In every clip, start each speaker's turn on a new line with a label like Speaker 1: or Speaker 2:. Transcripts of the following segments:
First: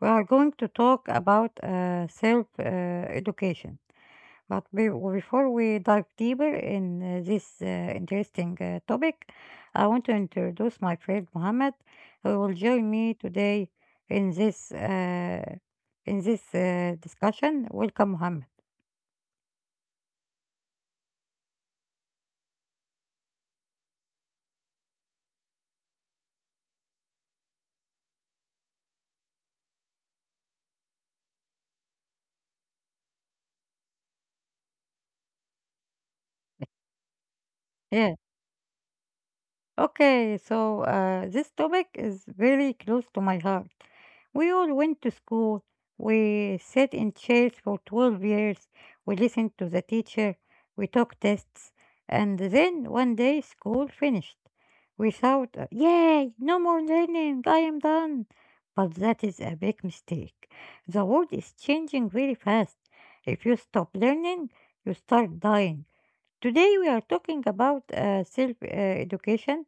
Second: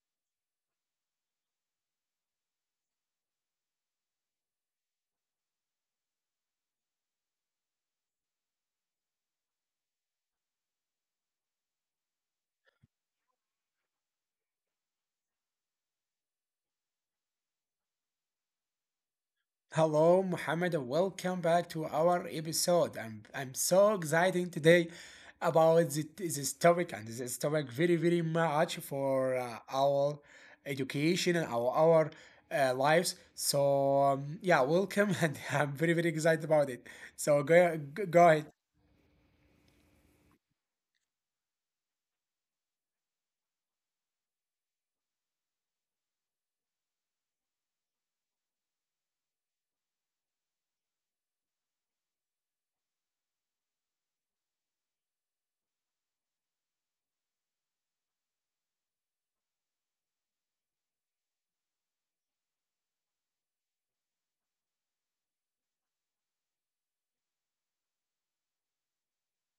Speaker 1: we are going to talk about self education. But before we dive deeper in this interesting topic, I want to introduce my friend Mohammed, who will join me today in this uh, in this discussion. Welcome, Mohammed.
Speaker 2: Hello, Muhammad, and welcome back to our episode. I'm so excited today about this topic, and this topic very very much for our education and our lives. So yeah, welcome, and I'm very very excited about it. So go
Speaker 1: Yeah.
Speaker 2: go ahead.
Speaker 1: Okay, so this topic is very close to my heart. We all went to school. We sat in chairs for 12 years. We listened to the teacher. We took tests. And then one day school finished. We thought, yay, no more learning. I am done. But that is a big mistake. The world is changing very fast. If you stop learning, you start dying. Today we are talking about self education,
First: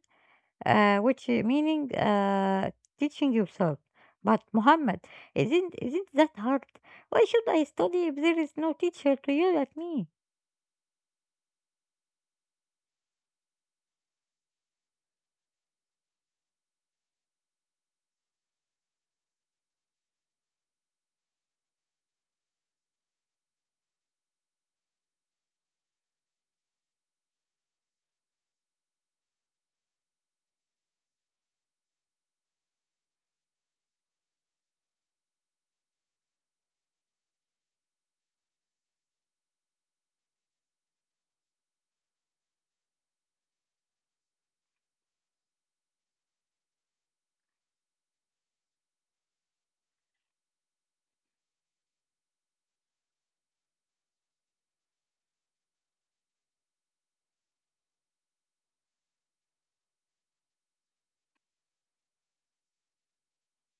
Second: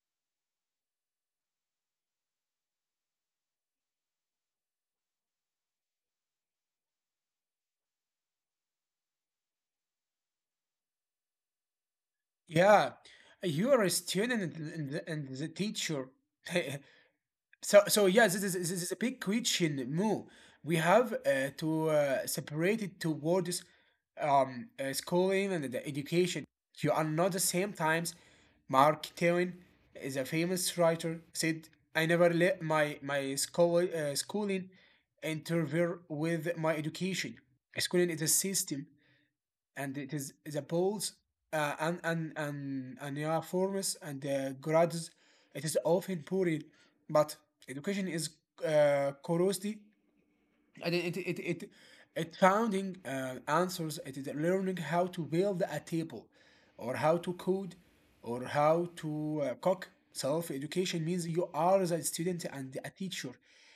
Speaker 1: which meaning teaching yourself. But Muhammad, isn't that hard? Why should I study if there is no teacher to yell at me?
Speaker 2: Yeah, you are a student and the teacher. So yeah, this is a big question, Mo. We have to separate it towards schooling and the education. You are not the same times. Mark Twain is a famous writer. Said, "I never let my school schooling interfere with my education. Schooling is a system, and it is the poles and uniforms and grades. It is often poor, but education is curiosity. And it finding answers. It is learning how to build a table, or how to code, or how to cook. Self education means you are the student and a teacher.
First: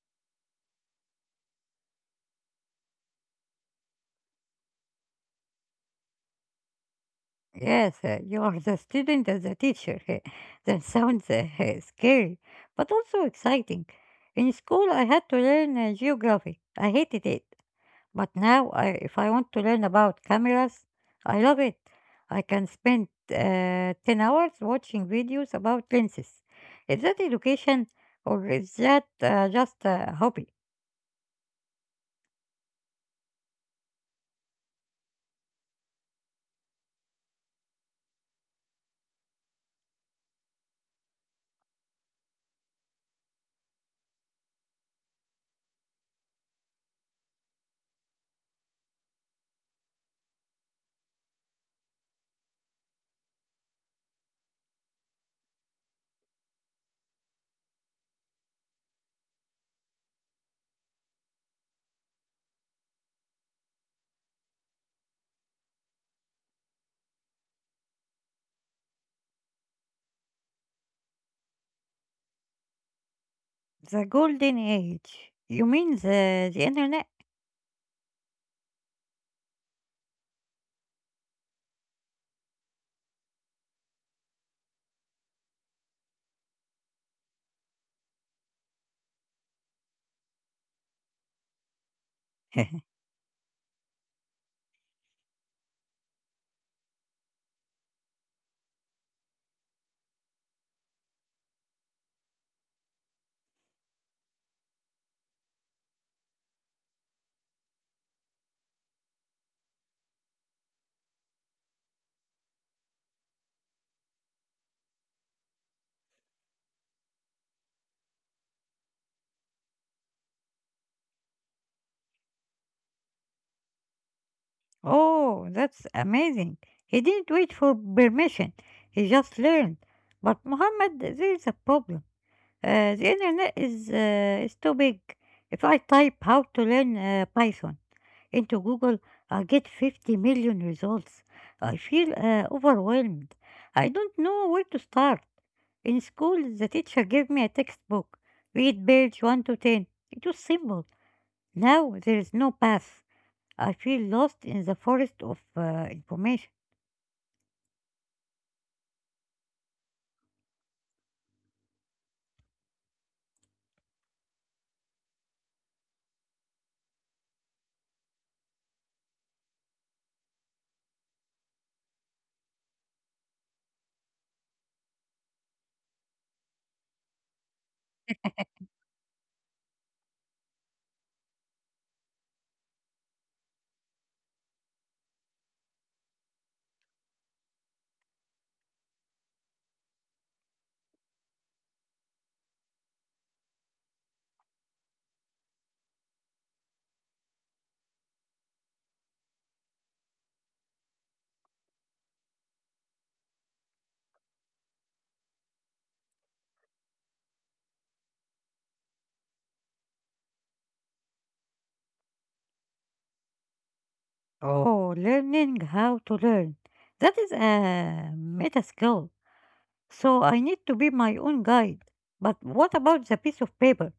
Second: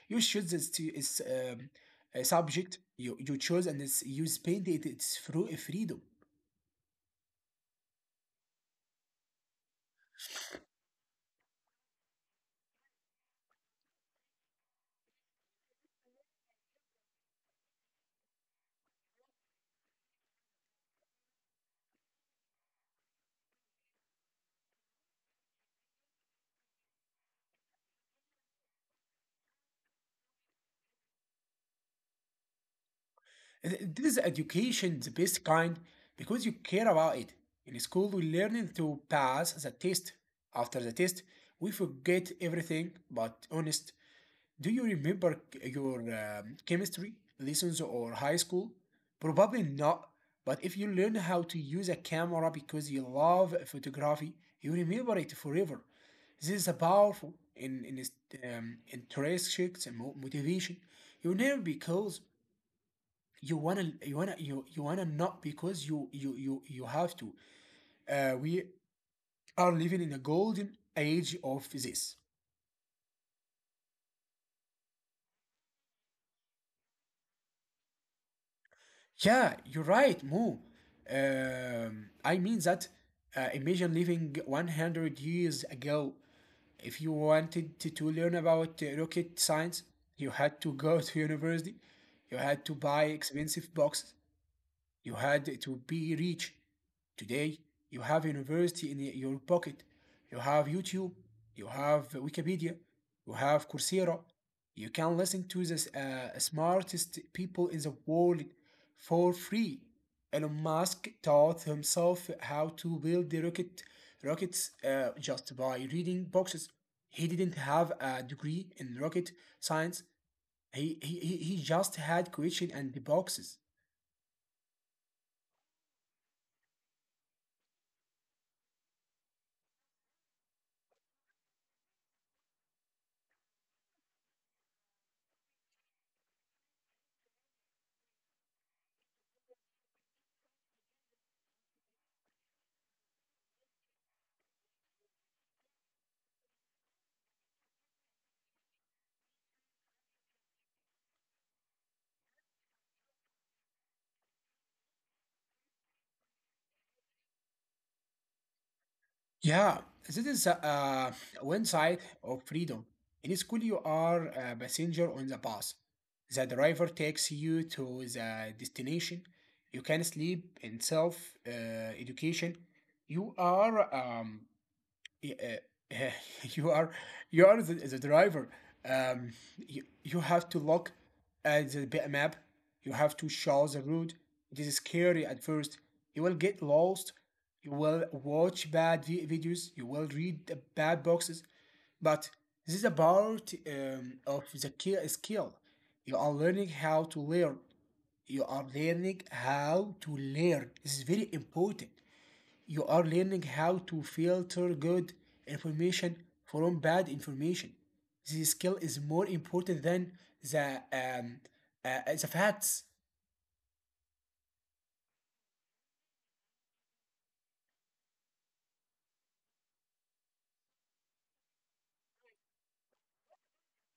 Speaker 2: You choose the stu- A subject you, you choose, and it's, you spend it. It's through a freedom.
Speaker 1: Yes, you are the student as a teacher. That sounds scary, but also exciting. In school, I had to learn geography. I hated it. But now, if I want to learn about cameras, I love it. I can spend 10 hours watching videos about lenses. Is that education or is that just a hobby?
Speaker 2: This is education, the best kind, because you care about it. In school, we learn to pass the test. After the test, we forget everything, but honest, do you remember your chemistry lessons or high school? Probably not. But if you learn how to use a camera because you love photography, you remember it forever. This is a powerful intrinsic motivation. You never be cold you wanna you wanna not because you have to. We are living in a golden age of this.
Speaker 1: The golden age. You mean the internet?
Speaker 2: Yeah, you're right, Mo. I mean that. Imagine living 100 years ago. If you wanted to learn about rocket science, you had to go to university. You had to buy expensive books. You had to be rich. Today, you have a university in your pocket. You have YouTube. You have Wikipedia. You have Coursera. You can listen to the smartest people in the world for free. Elon Musk taught himself how to build the rocket rockets just by reading boxes. He didn't have a degree in rocket science. He just had question and the boxes.
Speaker 1: Oh, that's amazing. He didn't wait for permission. He just learned. But Muhammad, there is a problem. The internet is too big. If I type how to learn Python into Google, I get 50 million results. I feel overwhelmed. I don't know where to start. In school, the teacher gave me a textbook. Read page 1 to 10. It was simple. Now there is no path. I feel lost in the forest of information.
Speaker 2: Yeah, this is one side of freedom. In school, you are a passenger on the bus. The driver takes you to the destination. You can sleep in self education. You are yeah, uh, you are you are the driver. Um, you, you have to look at the map. You have to show the route. It is scary at first. You will get lost. You will watch bad videos. You will read the bad boxes. But this is a part of the skill. You are learning how to learn. You are learning how to learn. This is very important. You are learning how to filter good information from bad information. This skill is more important than the um, the facts.
Speaker 1: Oh, learning how to learn. That is a meta skill. So I need to be my own guide. But what about the piece of paper?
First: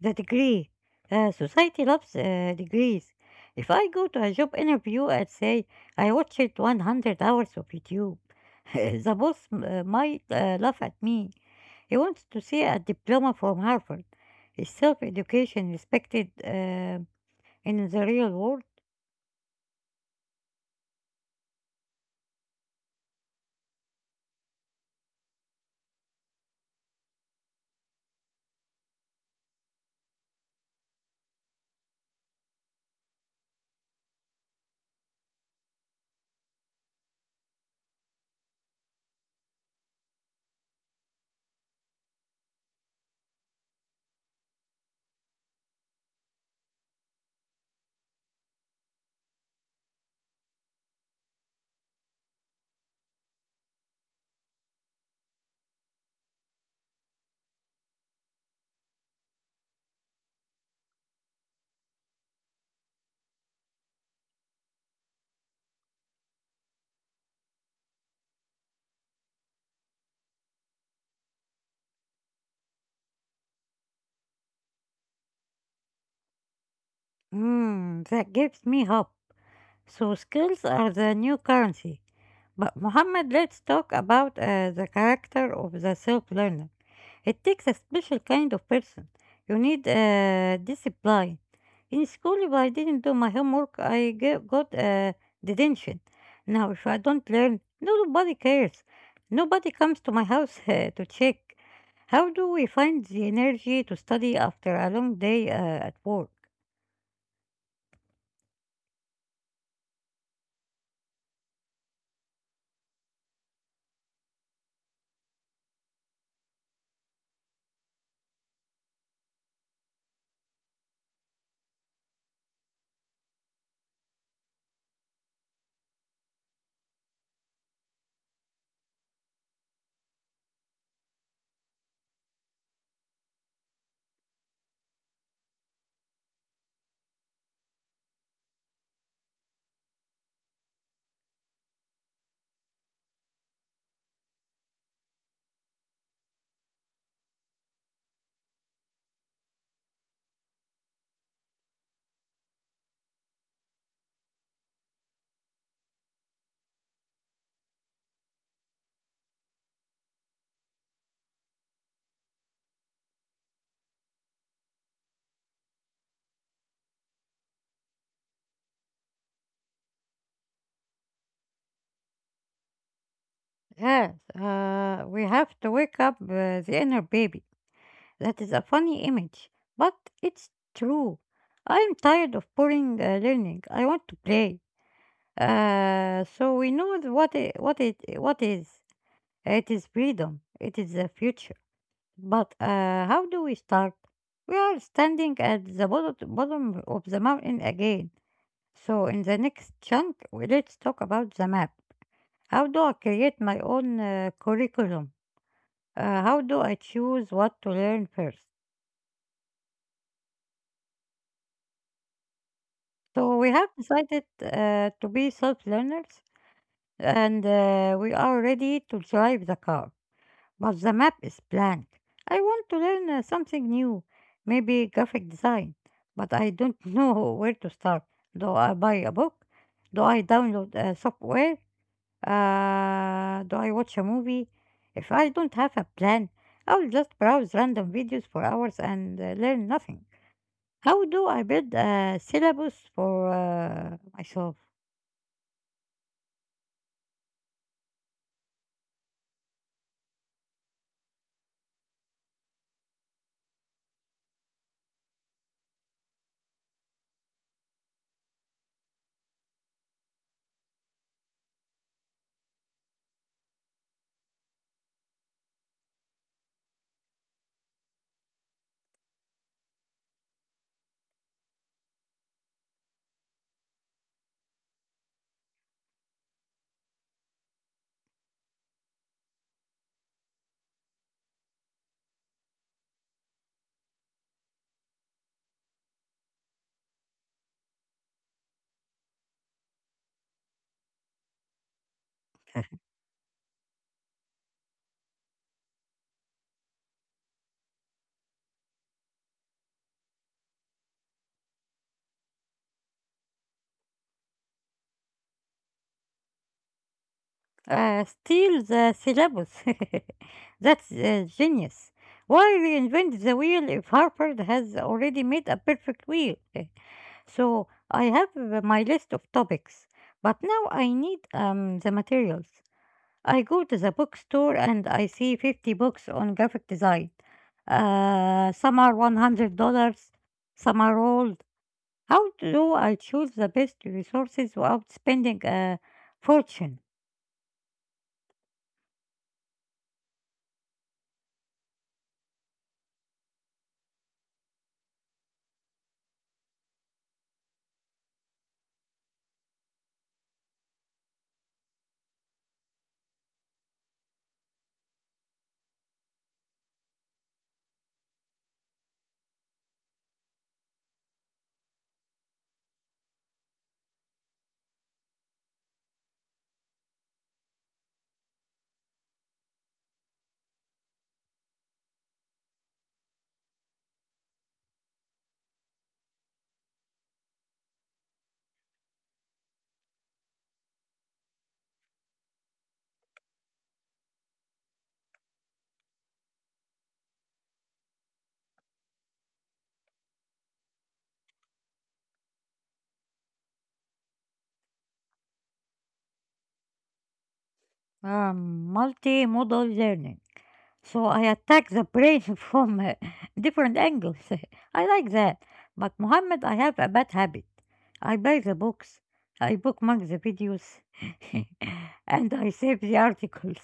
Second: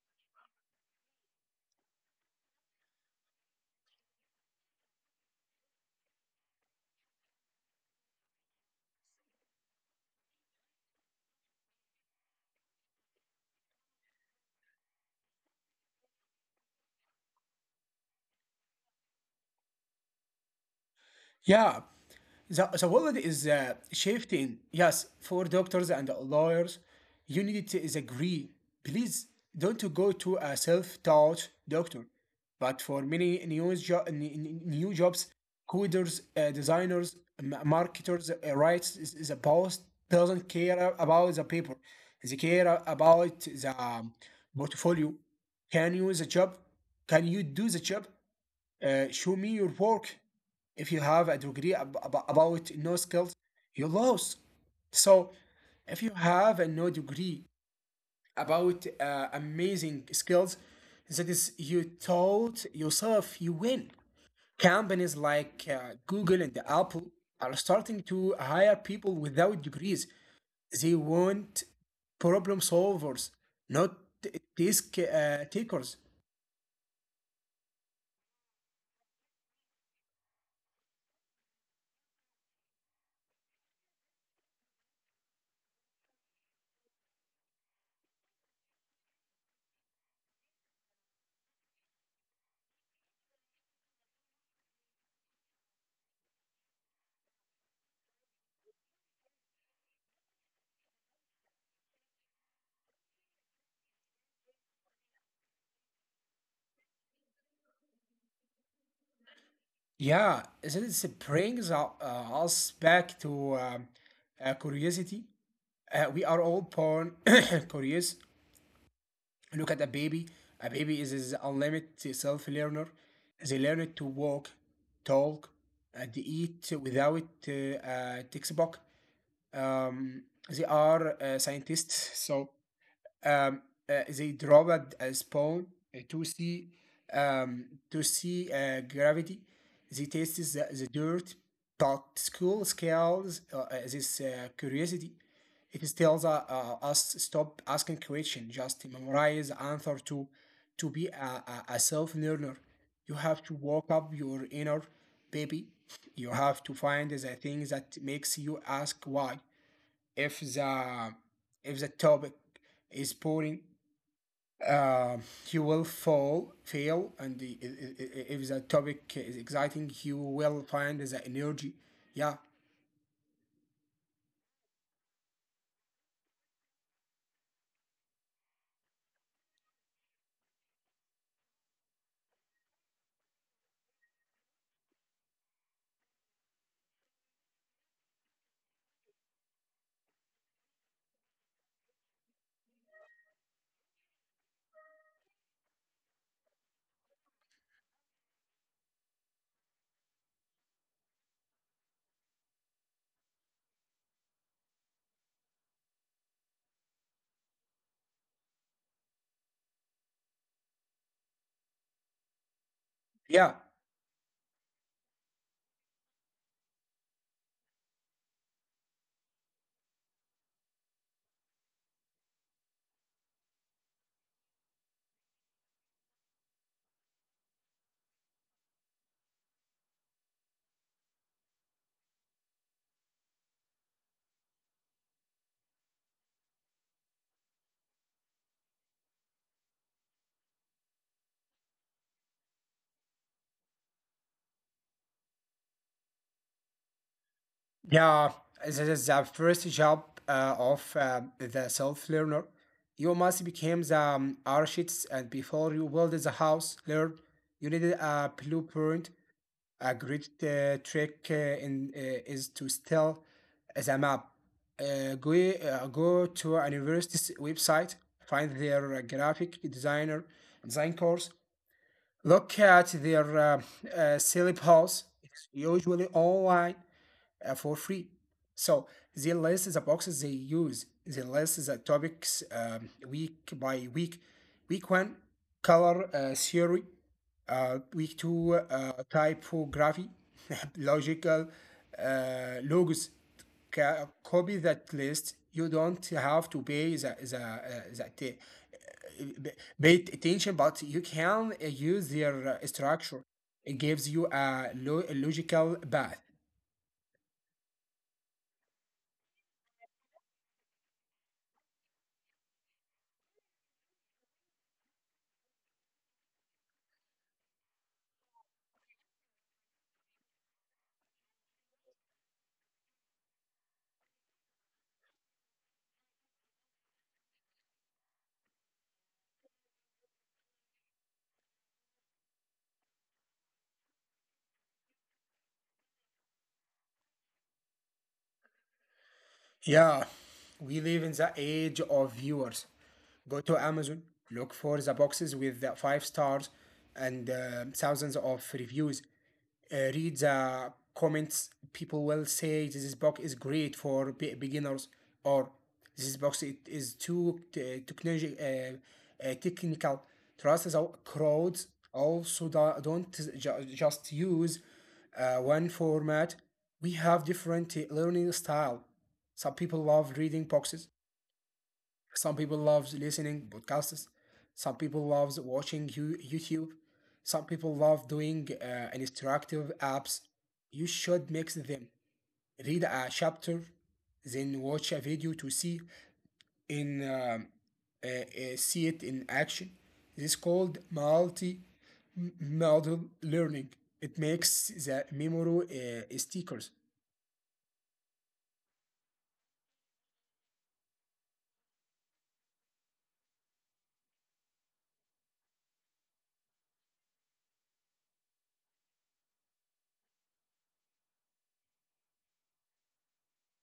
Speaker 1: The degree? Society loves degrees. If I go to a job interview and say, I watched 100 hours of YouTube, the boss might laugh at me. He wants to see a diploma from Harvard. Is self education respected in the real world?
Speaker 2: Yeah, the world is shifting. Yes, for doctors and lawyers, you need to is agree. Please don't go to a self-taught doctor. But for many news new jobs, coders, designers, marketers, rights, is a boss doesn't care about the paper. They care about the portfolio. Can you the job? Can you do the job? Show me your work. If you have a degree about no skills, you lose. So, if you have a no degree about amazing skills, that is, you taught yourself, you win. Companies like Google and Apple are starting to hire people without degrees. They want problem solvers, not t- task takers.
Speaker 1: Hmm, that gives me hope. So skills are the new currency. But Muhammad, let's talk about the character of the self learner. It takes a special kind of person. You need discipline. In school, if I didn't do my homework, I got detention. Now, if I don't learn, nobody cares. Nobody comes to my house to check. How do we find the energy to study after a long day at work?
Speaker 2: Yeah, isn't it brings us back to curiosity. We are all born curious. Look at a baby. A baby is unlimited self-learner. They learn it to walk, talk, and eat without a textbook. Um, they are scientists, so um, they dropped a spawn uh, to see um, to see gravity. They tested the dirt, but school scales this curiosity. It tells us stop asking questions, just memorize the answer to be a self learner. You have to wake up your inner baby. You have to find the thing that makes you ask why if the if the topic is boring uh, you will fall fail and the, I- if the topic is exciting you will find the energy yeah
Speaker 1: Yes, we have to wake up the inner baby. That is a funny image, but it's true. I'm tired of boring learning. I want to play. So we know what is. It is freedom. It is the future. But how do we start? We are standing at the bottom of the mountain again. So in the next chunk, let's talk about the map. How do I create my own curriculum? How do I choose what to learn first? So we
Speaker 2: yeah
Speaker 1: have decided to be self-learners, and we are ready to drive the car. But the map is blank. I want to learn something new, maybe graphic design, but I don't know where to start. Do I buy a book? Do I download software? Do I watch a movie? If I don't have a plan, I'll just browse random videos for hours and learn nothing. How do I build a syllabus for myself?
Speaker 2: yeah this is the first job of the self-learner you must become the architects, and before you build the house learn you need a blueprint. A great trick is to steal the map. Go to a university's website, find their graphic design course, look at their syllabus. It's usually online for free. So the list is the boxes they use. The list is the topics week by week. Week one, color theory. Week two, typography, logical logos. Copy that list. You don't have to pay the that. Uh, pay attention, but you can use their structure. It gives you a logical path.
Speaker 1: Steal the syllabus. That's genius. Why reinvent the wheel if Harvard has already made a perfect wheel? So I have my list of topics, but now I need the materials. I go to the bookstore and I see 50 books on graphic design. Some are $100, some are all. How do I choose the best resources without spending a fortune?
Speaker 2: Yeah, we live in the age of viewers. Go to Amazon, look for the boxes with the five stars and thousands of reviews. Read the comments. People will say this book is great for beginners, or this box it is too technology, technical. Trust the crowds. Also, don't just use one format. We have different learning style. Some people love reading boxes. Some people love listening podcasts. Some people love watching YouTube. Some people love doing instructive apps. You should mix them. Read a chapter, then watch a video to see in see it in action. This is called multi modal learning. It makes the memory stickers.
Speaker 1: Multimodal learning. So I attack the brain from different angles. I like that. But Mohammed, I have a bad habit. I buy the books, I bookmark the videos, and I save the articles.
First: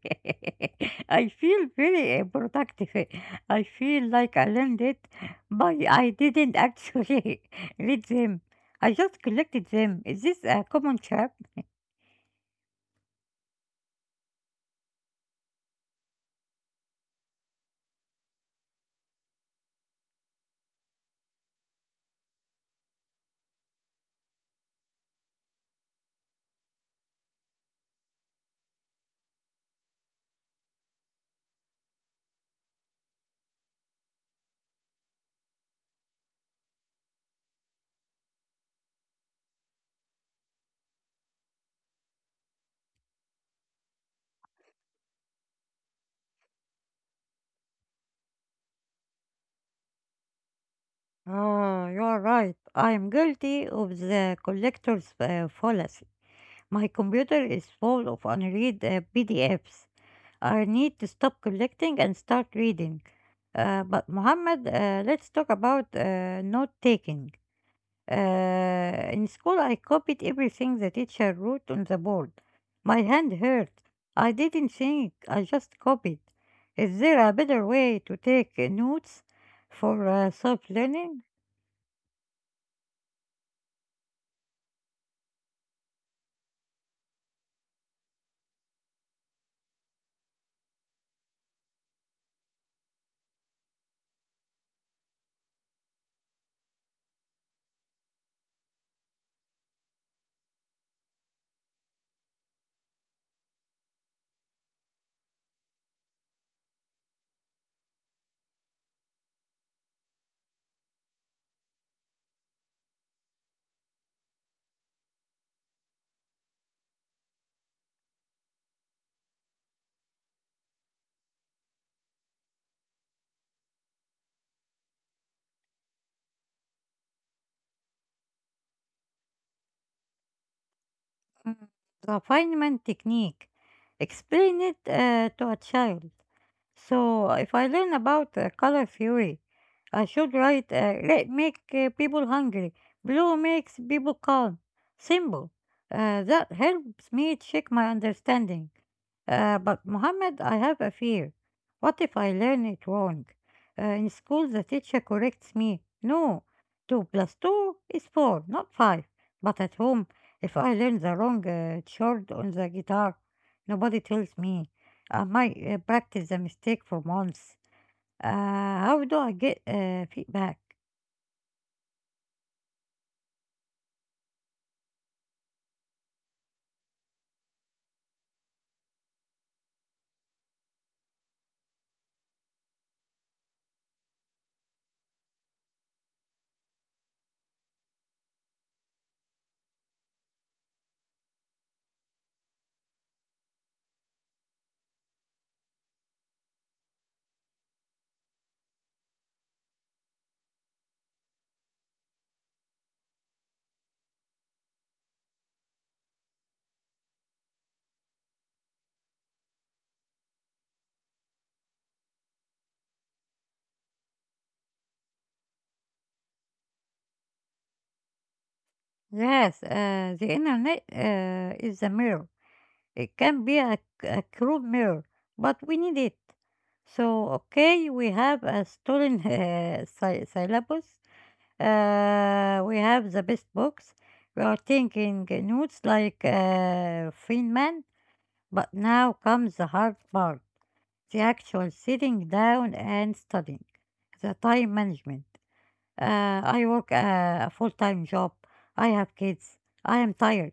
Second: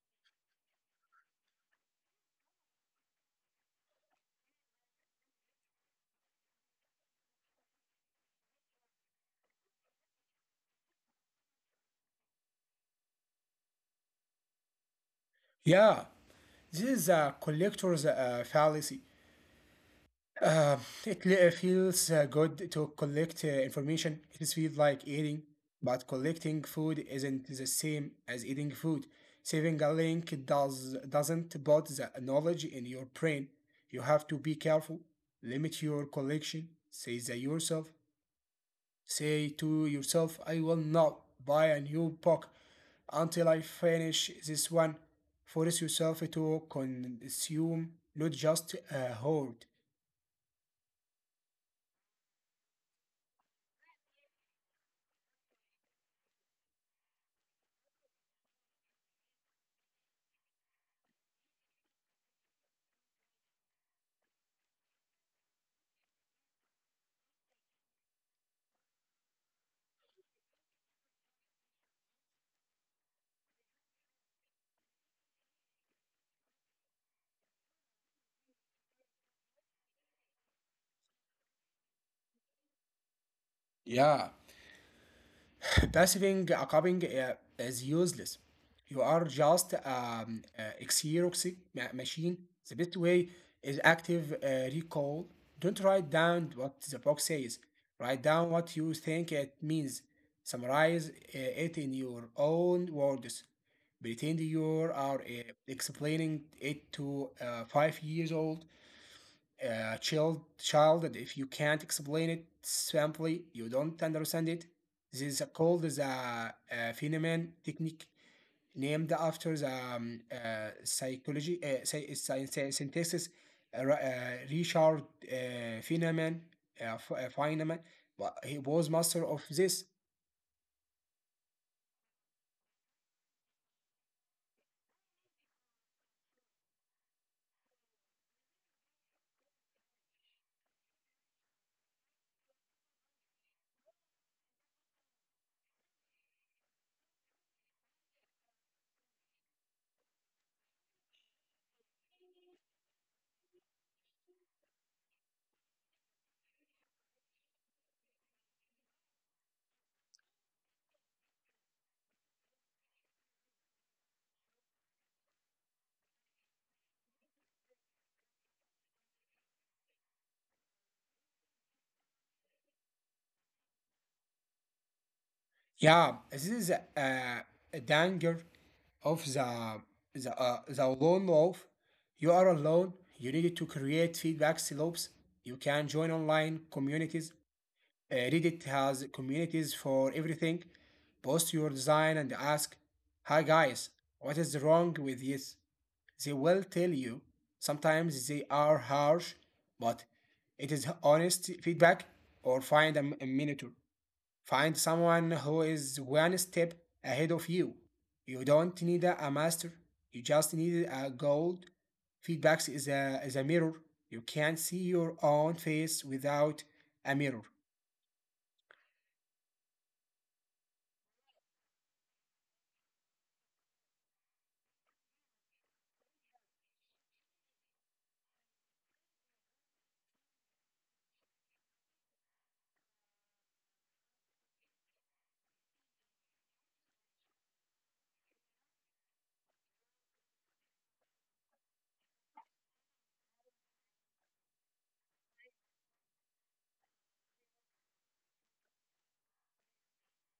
Speaker 1: I feel very productive. I feel like I learned it, but I didn't actually read them. I just collected them. Is this a common trap?
Speaker 2: Yeah, this is a collector's fallacy. Uh, it feels good to collect information. It is feels like eating, but collecting food isn't the same as eating food. Saving a link doesn't put the knowledge in your brain. You have to be careful. Limit your collection. Say that yourself. Say to yourself, I will not buy a new book until I finish this one. Force yourself to consume, not just hoard.
Speaker 1: Ah, you are right. I am guilty of the collector's fallacy. My computer is full of unread PDFs. I need to stop collecting and start reading. But Mohammed, let's talk about note taking. Uh, in school, I copied everything the teacher wrote on the board. My hand hurt. I didn't think. I just copied. Is there a better way to take notes for self-learning?
Speaker 2: Yeah, passing a cupping is useless. You are just a Xerox machine. The best way is active recall. Don't write down what the box says. Write down what you think it means. Summarize it in your own words. Pretend you are explaining it to 5 years old child child that if you can't explain it simply you don't understand it. This is called the phenomenon technique, named after the psychology science synthesis, Ra- richard feynman F- feynman. But he was master of this.
Speaker 1: Mm. Refinement technique. Explain it to a child. So if I learn about color theory, I should write red make people hungry, blue makes people calm. Simple. That helps me check my understanding. But Mohammed, I have a fear. What if I learn it wrong? In school, the teacher corrects me. No, 2 plus 2 is 4, not 5. But at home, if I learn the wrong chord on the guitar, nobody tells me. I might practice the mistake for months. How do I get feedback?
Speaker 2: Yeah, this is a danger of the lone wolf. You are alone. You need to create feedback loops. You can join online communities. Reddit has communities for everything. Post your design and ask, "Hi guys, what is wrong with this?" They will tell you. Sometimes they are harsh, but it is honest feedback. Or find a mentor. Find someone who is one step ahead of you. You don't need a master. You just need a gold. Feedback is is a mirror. You can't see your own face without a mirror.
Speaker 1: Yes, the internet is the mirror. It can be a cruel mirror, but we need it. So, okay, we have a stolen syllabus. We have the best books. We are taking notes like Feynman. But now comes the hard part, the actual sitting down and studying, the time management. I work a full time job. I have kids. I am tired.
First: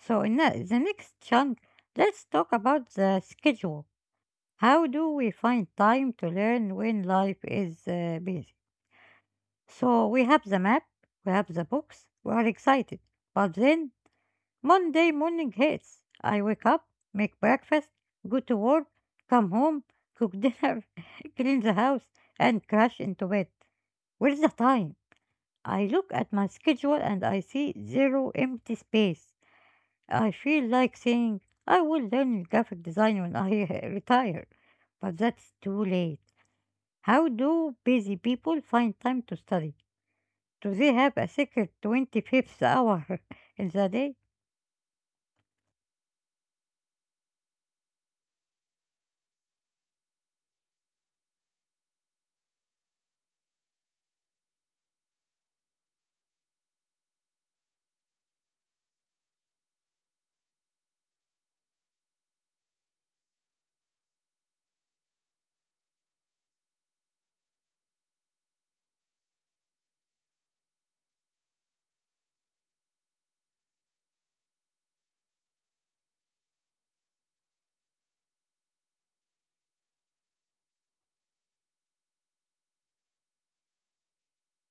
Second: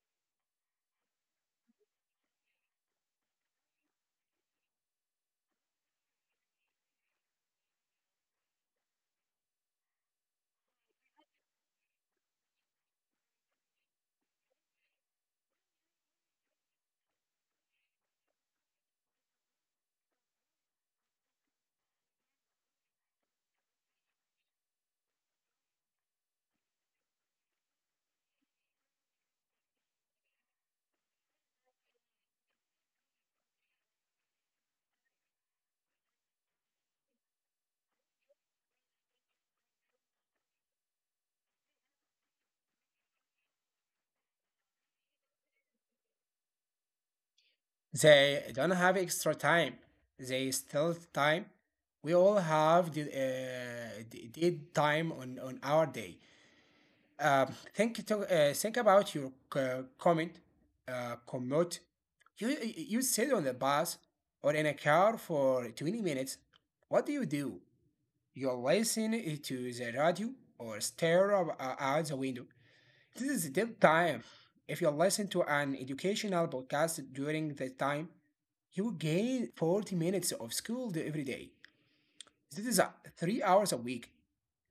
Speaker 1: So, in the next chunk, let's talk about the schedule. How do we find time to learn when life is busy? So, we have the map, we have the books, we are excited. But then Monday morning hits. I wake up, make breakfast, go to work, come home, cook dinner, clean the house, and crash into bed. Where's the time? I look at my schedule and I see zero empty space. I feel like saying, I will learn graphic design when I retire. But that's too late. How do busy people find time to study? Do they have a secret 25th hour in the day?
Speaker 2: They don't have extra time. They still time. We all have the time on our day. Think think about your commute. You sit on the bus or in a car for 20 minutes. What do? You listen to the radio or stare out the window. This is deep time. If you listen to an educational podcast during the time, you gain 40 minutes of school day every day. This is 3 hours a week.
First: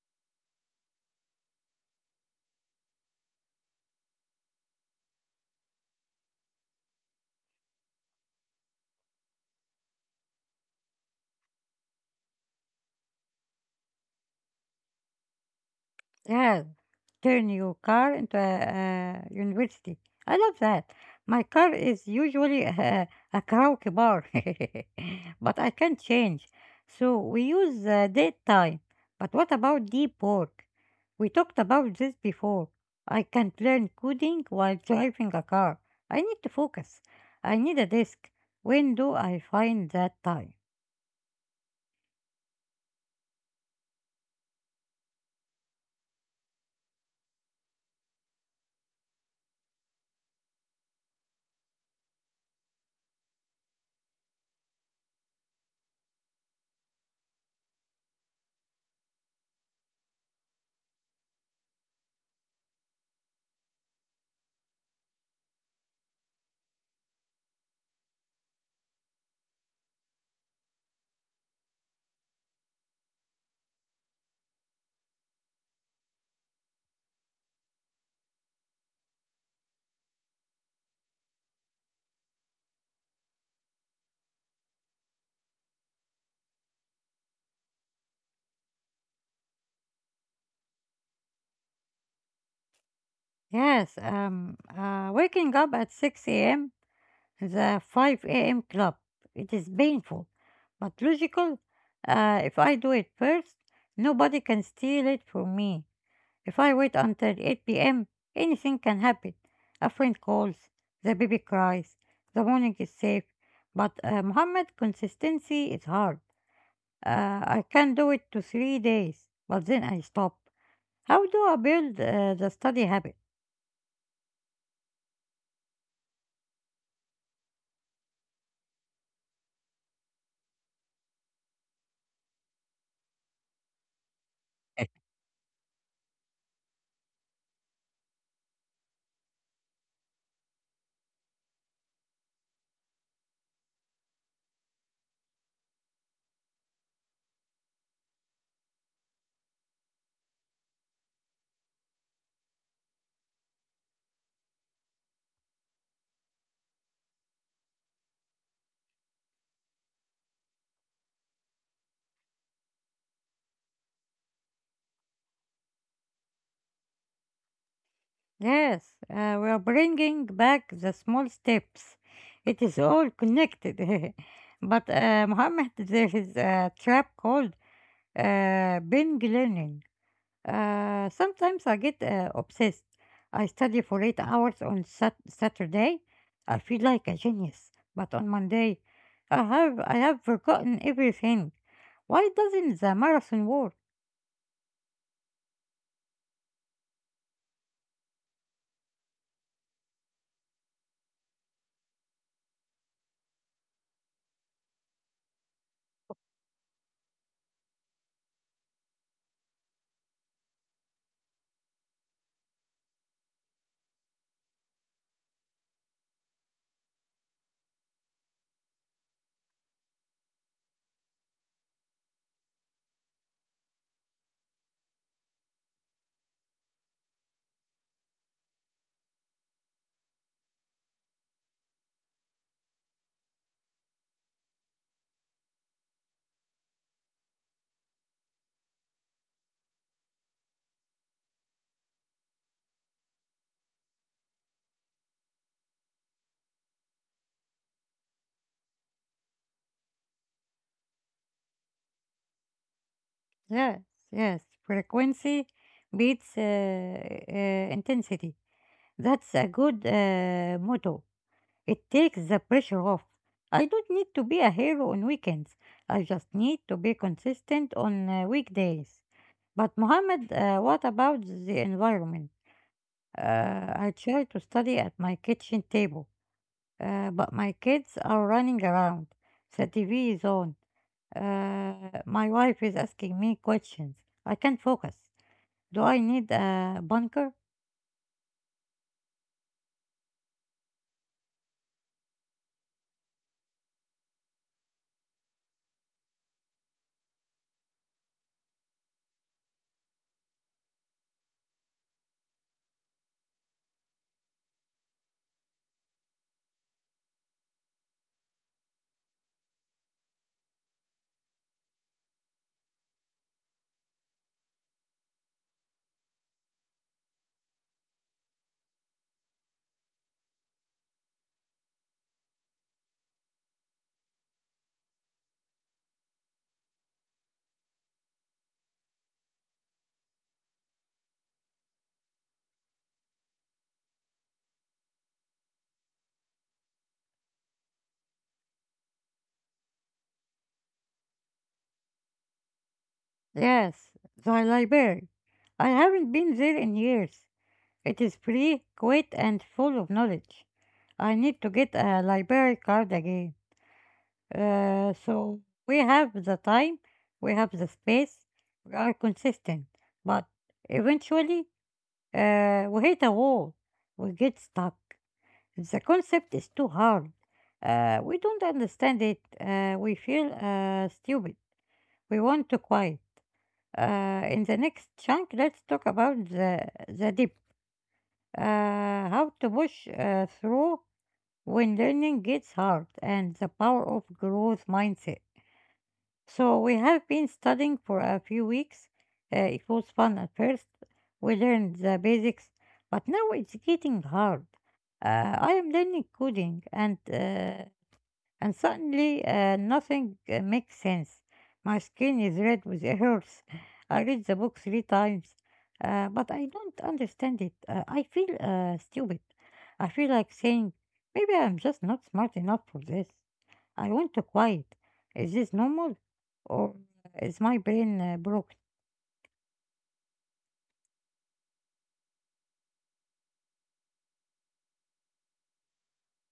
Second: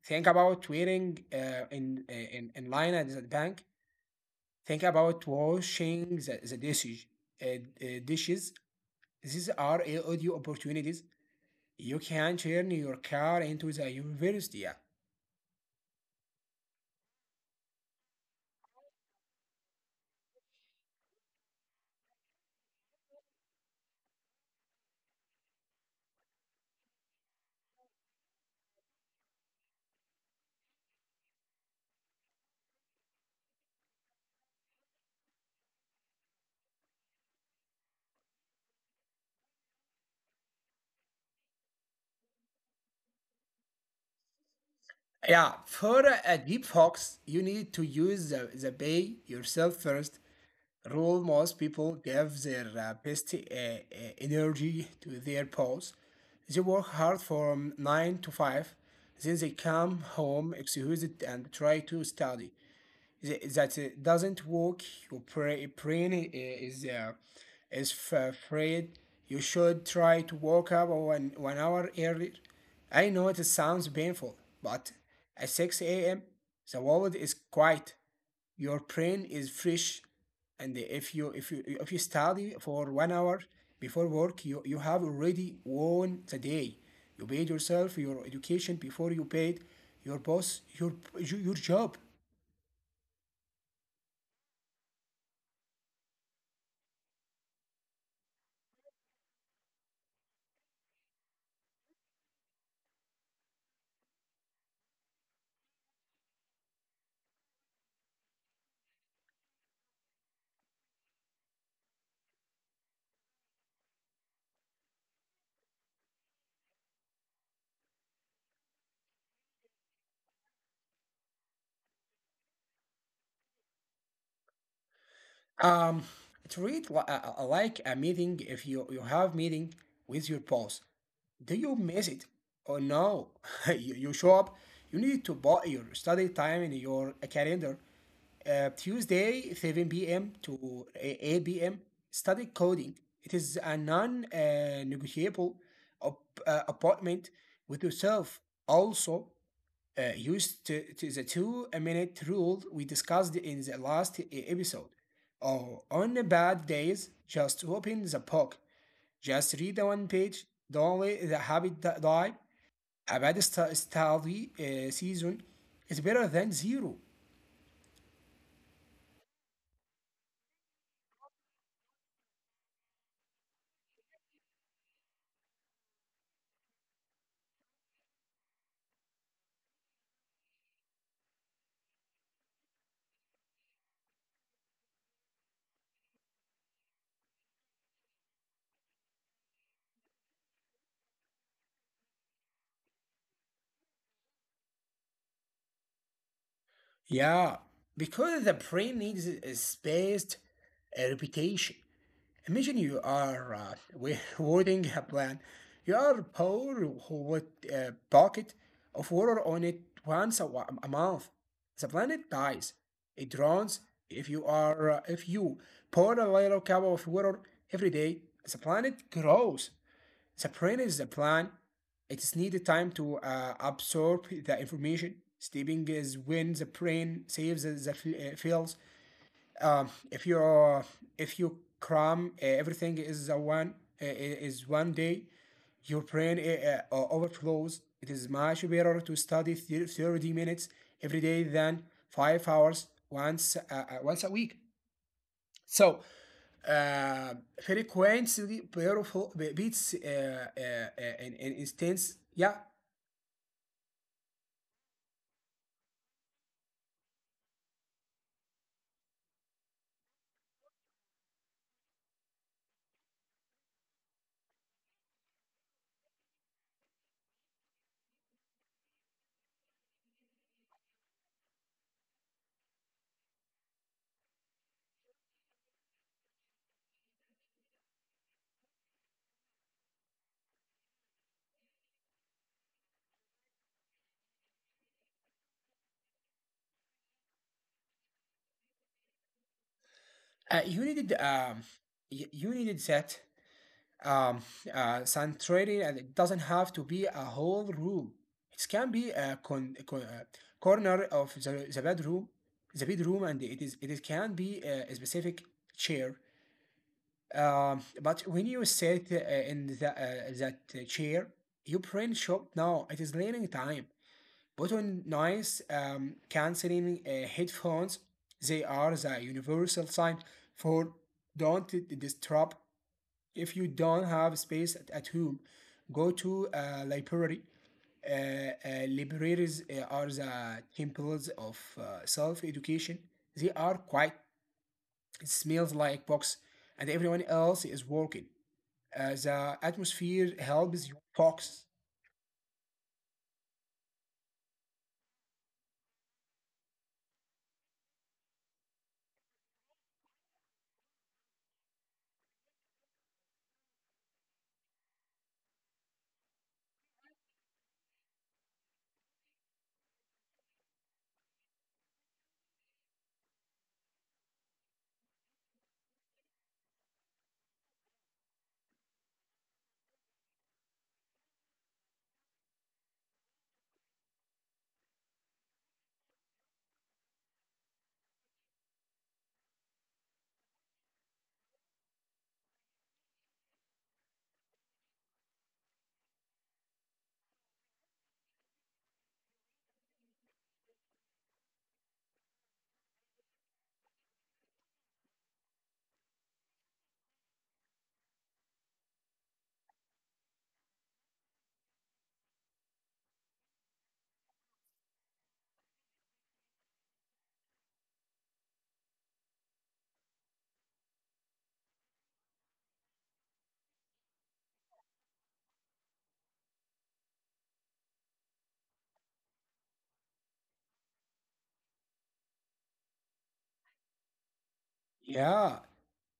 Speaker 2: Think about waiting in line at the bank. Think about washing the dishes. Dishes. These are a audio opportunities. You can turn your car into the university. Yeah.
Speaker 1: Yes, turn your car into a university. I love that. My car is usually a karaoke bar, but I can change. So we use date time. But what about deep work? We talked about this before. I can't learn coding while driving a car. I need to focus. I need a desk. When do I find that time?
Speaker 2: Yeah, for a deep fox, you need to use the bay yourself first. Rule most people give their best energy to their paws. They work hard from 9 to 5, then they come home exhausted and try to study. That doesn't work. Your brain is afraid. You should try to wake up one hour earlier. I know it sounds painful, but at 6 a.m. the world is quiet. Your brain is fresh, and if you study for 1 hour before work, you have already won the day. You paid yourself your education before you paid your boss your job.
Speaker 1: Yes, waking up at 6 a.m. The 5 a.m. club. It is painful, but logical. If I do it first, nobody can steal it from me. If I wait until 8 p.m., anything can happen. A friend calls, the baby cries, the morning is safe. But Muhammad, consistency is hard. Uh, I can do it to 3 days, but then I stop. How do I build the study habit?
Speaker 2: Um, Treat like a meeting if you have meeting with your boss. Do you miss it? Oh no, you show up. You need to put your study time in your calendar. Tuesday, 7 p.m. to 8 p.m. Study coding. It is a non-negotiable appointment with yourself. Also, used to the 2 minute rule we discussed in the last episode. Or on bad days, just open the book, just read one page, don't let the habit die. A bad study season is better than zero.
Speaker 1: Yes, we are bringing back the small steps. It is all connected. But Mohammed, there is a trap called binge learning. Sometimes I get obsessed. I study for 8 hours on Saturday. I feel like a genius. But on Monday, I have forgotten everything. Why doesn't the marathon work?
Speaker 2: Yeah, because the brain needs a spaced repetition. Imagine you are hoarding a plant. You are poor who would a bucket of water on it once a month. The planet dies. It drowns. If you pour a little cup of water every day, the planet grows. The brain is the plan. It's needed time to absorb the information. Sleeping is when the brain saves the feels. Um, if you uh, if you cram everything is a one is one day, your brain overflows. It is much better to study 30 minutes every day than 5 hours once a week. So uh, frequency beats an instance. Yeah,
Speaker 1: Yes, yes. Frequency beats intensity. That's a good motto. It takes the pressure off. I don't need to be a hero on weekends. I just need to be consistent on weekdays. But Mohammed, what about the environment? Uh, I try to study at my kitchen table, but my kids are running around. The TV is on. My wife is asking me questions. I can't focus. Do I need a bunker?
Speaker 2: you needed you needed that um, centrated and it doesn't have to be a whole room. It can be a corner of the bedroom, and it can be a specific chair. But when you sit in that chair, you print shop now. It is learning time. Put on nice canceling headphones. They are the universal sign for don't disturb. If you don't have space at home, go to a library. Libraries are the temples of self-education. They are quiet. It smells like books, and everyone else is working. The atmosphere helps you focus.
Speaker 1: Yes, the library. I haven't been there in years. It is free, quick, and full of knowledge. I need to get a library card again. So we have the time, we have the space, we are consistent, but eventually we hit a wall. We get stuck. The concept is too hard. We don't understand it. We feel stupid. We want to quiet. In the next chunk, let's talk about the deep, uh, how to push through when learning gets hard and the power of growth mindset. So we have been studying for a few weeks. It was fun at first. We learned the basics, but now it's getting hard. I am learning coding and suddenly nothing makes sense. My skin is red with hurts. I read the book three times, but I don't understand it. I feel stupid. I feel like saying, maybe I'm just not smart enough for this. I want to quiet. Is this normal? Or is my brain broken?
Speaker 2: Yeah,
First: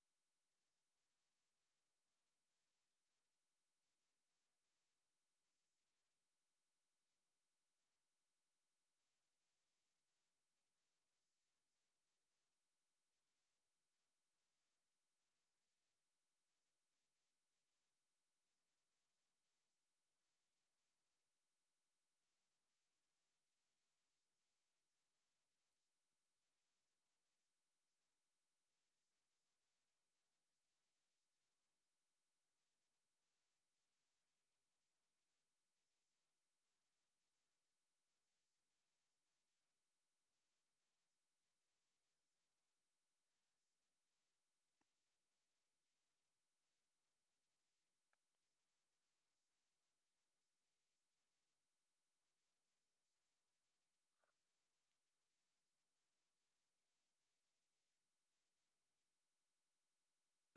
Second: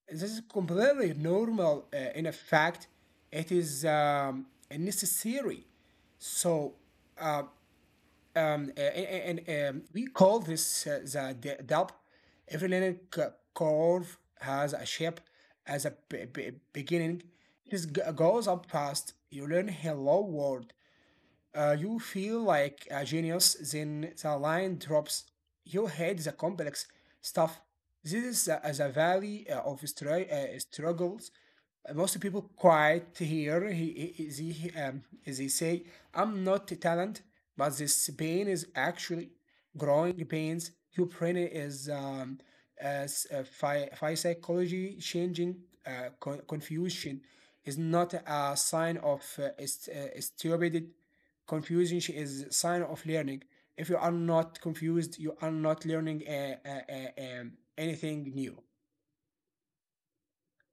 Speaker 2: this is completely normal. In fact, it is necessary. So, uh, Um, a- a- and, we call this the dub. Every linear curve has a shape as a beginning. It is goes up fast. You learn hello world, you feel like a genius, then the line drops. You hate the complex stuff. This is the valley of struggles. Most people quiet here. They say, I'm not a talent, but this pain is actually growing pains. Your brain is as psychology changing confusion is not a sign of stupidity. Confusion is a sign of learning. If you are not confused, you are not learning uh, um, anything new.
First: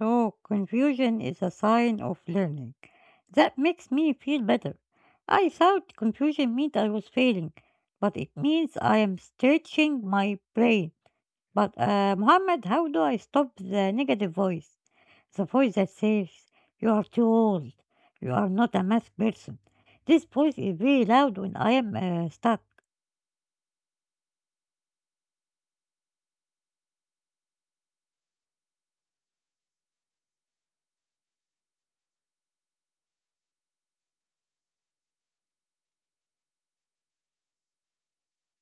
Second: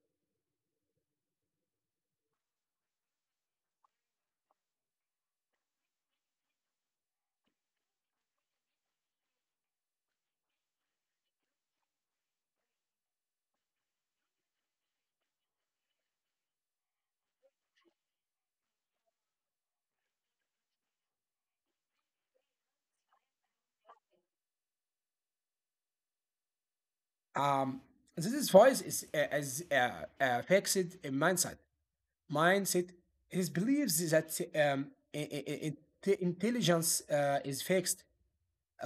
Speaker 1: So, confusion is a sign of learning. That makes me feel better. I thought confusion meant I was failing, but it means I am stretching my brain. But Muhammad, how do I stop the negative voice? The voice that says, you are too old, you are not a math person. This voice is very loud when I am stuck.
Speaker 2: um, this voice is as fixed in mindset. Mindset is believes that um, i- i- i- intelligence is fixed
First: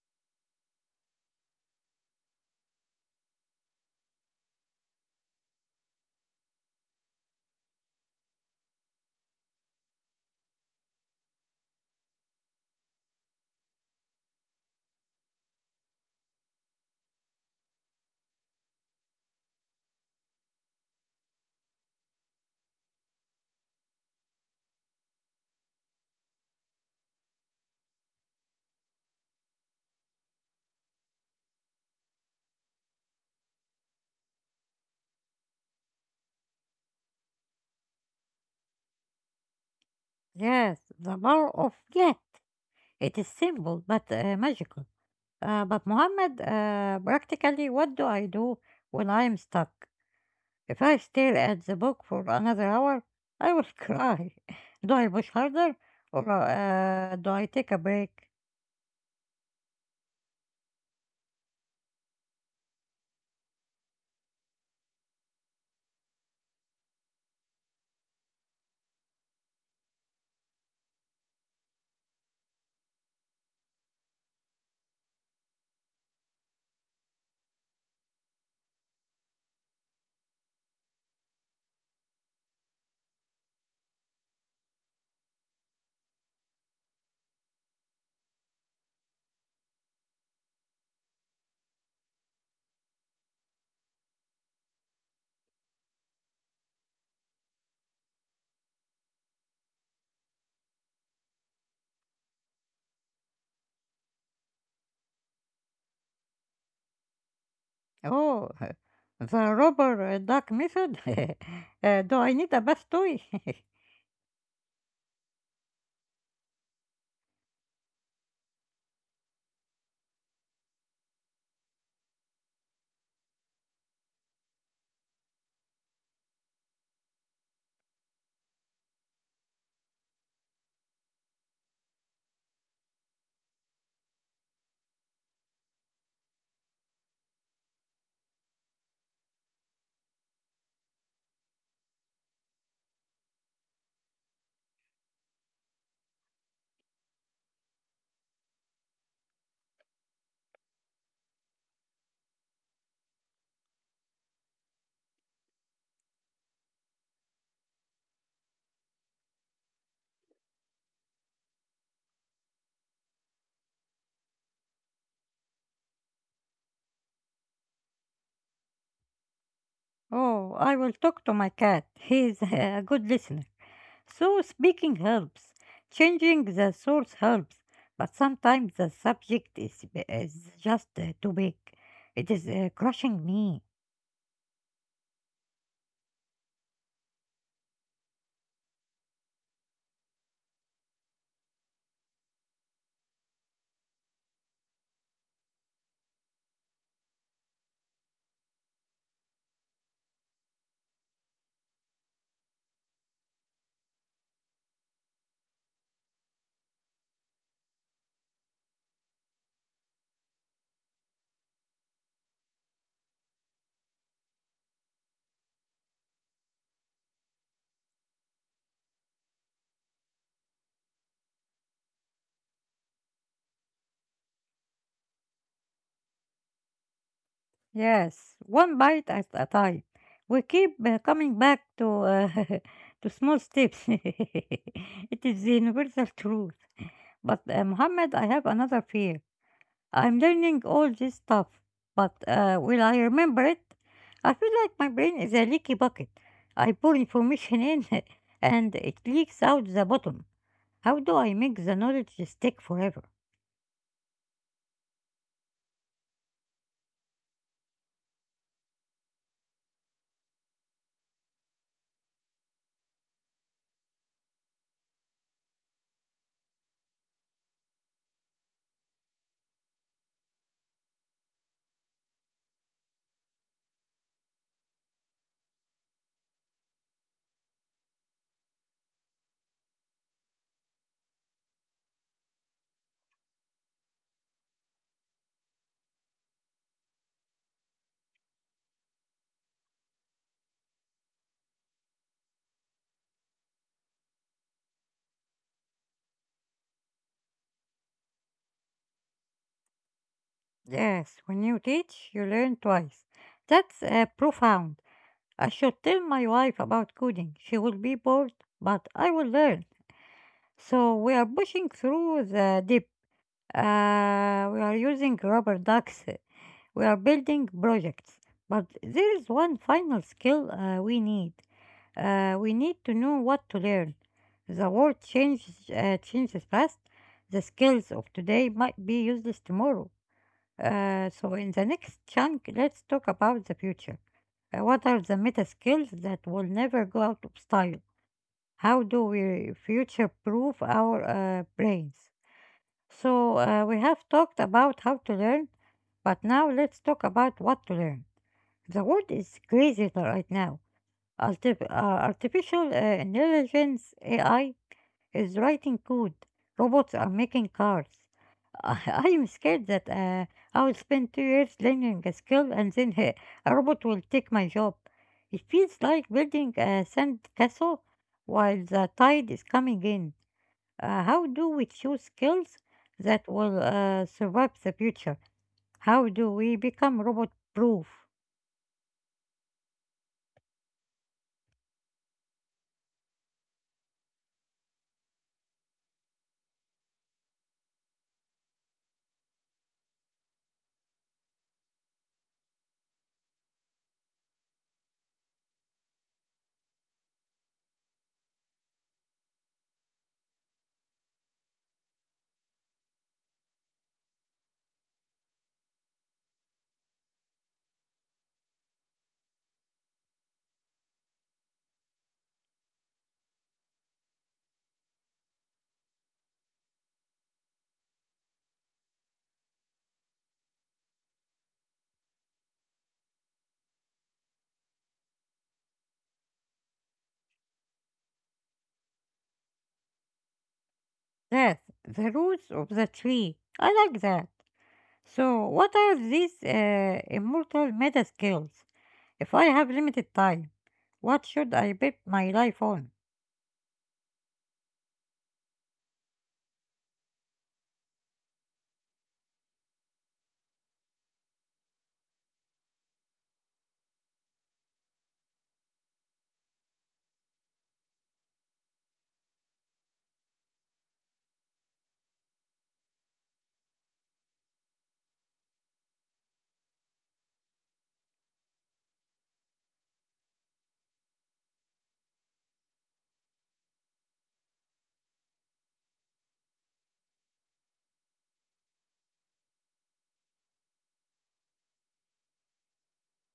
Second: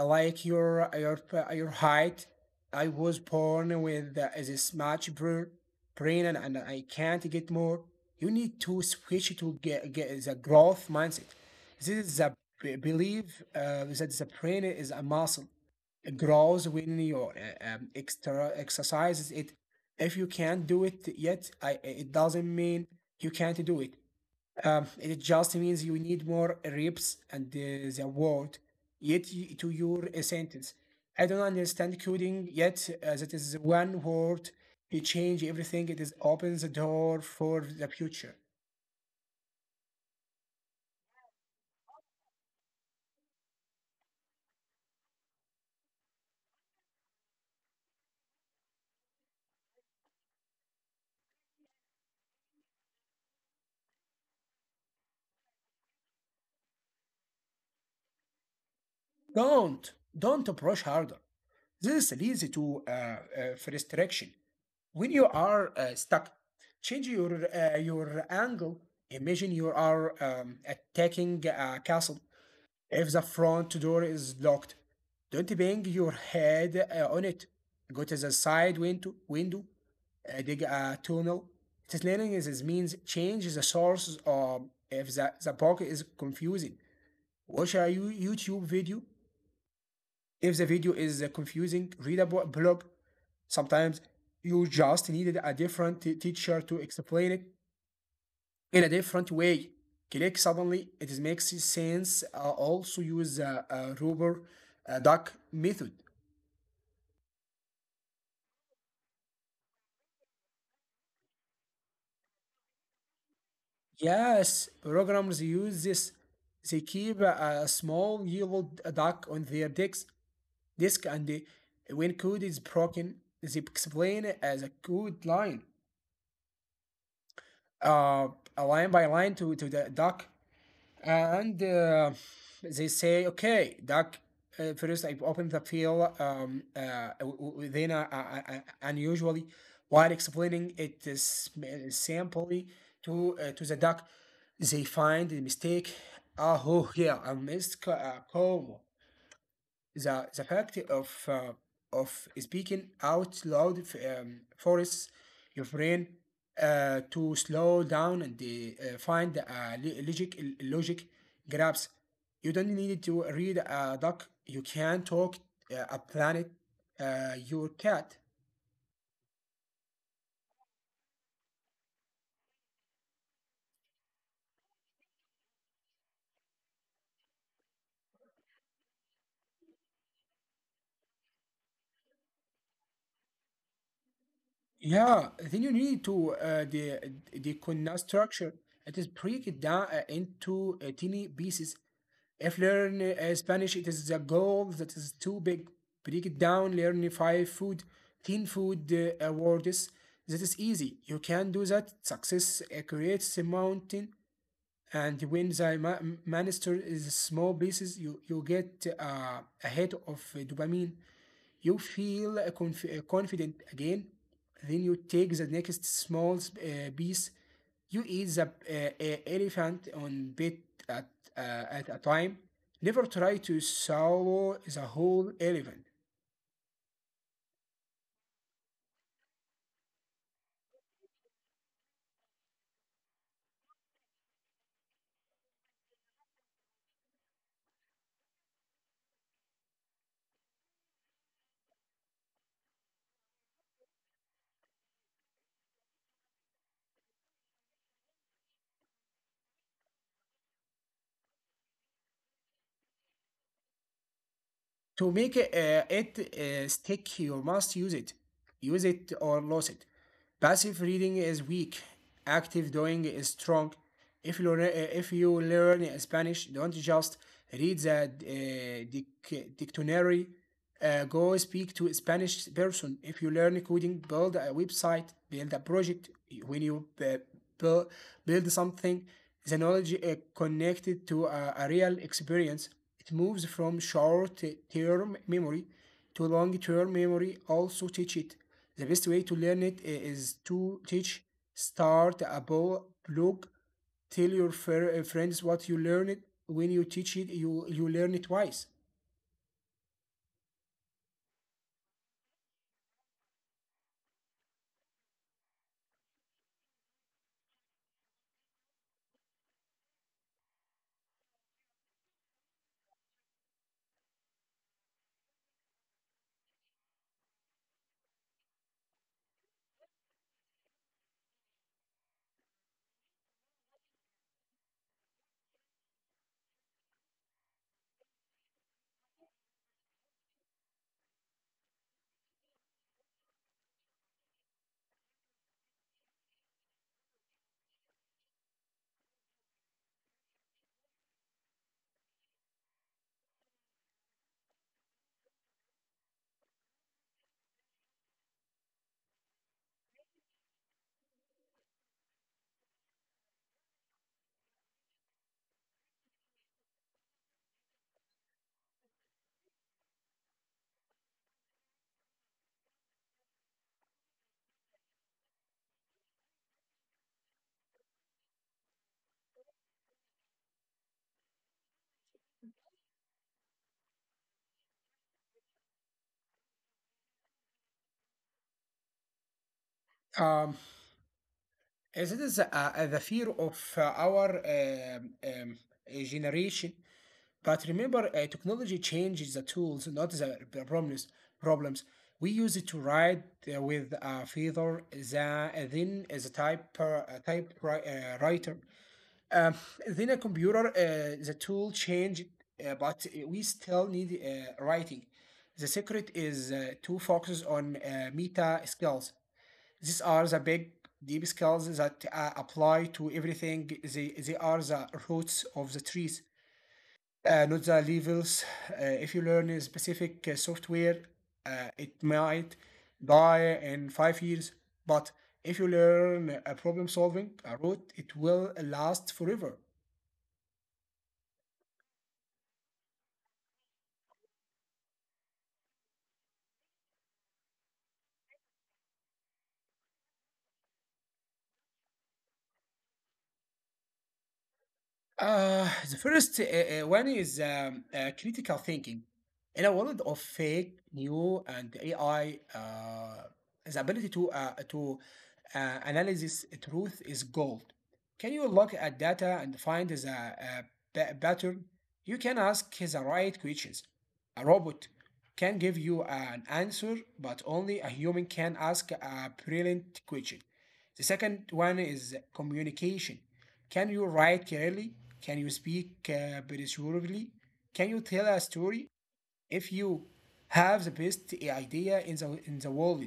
Speaker 2: like your your height. I was born with this much brain, and I can't get more. You need to switch to get the growth mindset. This is a belief that the brain is a muscle. It grows when you extra exercises it. If you can't do it yet, it doesn't mean you can't do it. It just means you need more reps, and the word yet to your sentence. I don't understand coding yet. That is one word. You change everything. It is opens the door for the future.
Speaker 1: Yes, the power of yeah, it is simple but magical. But Muhammad, practically, what do I do when I am stuck? If I stared at the book for another hour, I will cry. Do I push harder or do I take a break?
Speaker 2: Don't don't approach harder. This leads to frustration. When you are stuck, change your angle. Imagine you are attacking a castle. If the front door is locked, don't bang your head on it. Go to the side window, dig a tunnel. Explaining is means change the source or if the book is confusing. Watch a YouTube video. If the video is confusing, read a blog. Sometimes you just needed a different teacher to explain it in a different way. Click suddenly, it makes sense. Also use the rubber duck method.
Speaker 1: Oh, the rubber duck method? Do I need a bath toy?
Speaker 2: Yes, programmers use this. They keep a small yellow duck on their disk, and when code is broken, they explain it as a code line, uh, a line by line to the duck. And They say, okay, Doc, first I open the file within unusually while explaining it is simply to the doc, they find the mistake. Ah, oh yeah, I missed coma. The fact of speaking out loud forces your brain to slow down and find a logic grabs. You don't need to read a doc. You can talk a planet, your cat.
Speaker 1: Oh, I will talk to my cat. He is a good listener. So, speaking helps. Changing the source helps. But sometimes the subject is just too big. It is crushing me.
Speaker 2: Yeah, then you need to the deconstruct structure. It is break it down into tiny pieces. If learn Spanish, it is the goal that is too big. Break it down. Learn five food, ten food words. That is easy. You can do that. Success creates a mountain, and when the manister is small pieces, you get a hit of dopamine. You feel confident again. Then you take the next small piece. You eat the elephant on bit at, uh, at a time. Never try to swallow the whole elephant.
Speaker 1: Yes, one bite at a time. We keep coming back to to small steps. It is the universal truth. But Muhammad, I have another fear. I'm learning all this stuff, but will I remember it? I feel like my brain is a leaky bucket. I pour information in, and it leaks out the bottom. How do I make the knowledge stick forever?
Speaker 2: To make it stick you must use it. Use it or lose it. Passive reading is weak, active doing is strong. If you learn Spanish, don't just read the dictionary. Go speak to a Spanish person. If you learn coding, build a website, build a project. When you build something, the knowledge connected to a real experience. It moves from short term memory to long-term memory. Also teach it. The best way to learn it is to teach. Start a blog. Tell your friends what you learned. When you teach it, you learn it twice.
Speaker 1: Yes, when you teach, you learn twice. That's profound. I should tell my wife about coding. She will be bored, but I will learn. So we are pushing through the deep. We are using rubber ducks. We are building projects. But there is one final skill we need. We need to know what to learn. The world changes, changes fast. The skills of today might be useless tomorrow. So in the next chunk, let's talk about the future. What are the meta skills that will never go out of style? How do we future proof our brains? So we have talked about how to learn, but now let's talk about what to learn. The world is crazy right now. Artif- uh, Artificial intelligence AI is writing code. Robots are making cars. I am scared that I will spend two years learning a skill and then a robot will take my job. It feels like building a sand castle while the tide is coming in. How do we choose skills that will survive the future? How do we become robot proof?
Speaker 2: Um, as it is the fear of our um, um, generation. But remember, technology changes the tools, not the problems. Problems we use it to write with a feather, then as a type writer, then a computer. The tool changed, but we still need writing. The secret is to focus on meta skills. These are the big deep skills that apply to everything. They are the roots of the trees, not the levels. If you learn a specific software, it might die in 5 years. But if you learn a problem solving a route, it will last forever.
Speaker 1: That's the roots of the tree. I like that. So, what are these immortal meta skills? If I have limited time, what should I build my life on?
Speaker 2: The first one is critical thinking. In a world of fake, new, and AI, the ability to analysis truth is gold. Can you look at data and find the pattern? You can ask the right questions. A robot can give you an answer, but only a human can ask a brilliant question. The second one is communication. Can you write clearly? Can you speak persuasively? Can you tell a story? If you have the best idea in the world,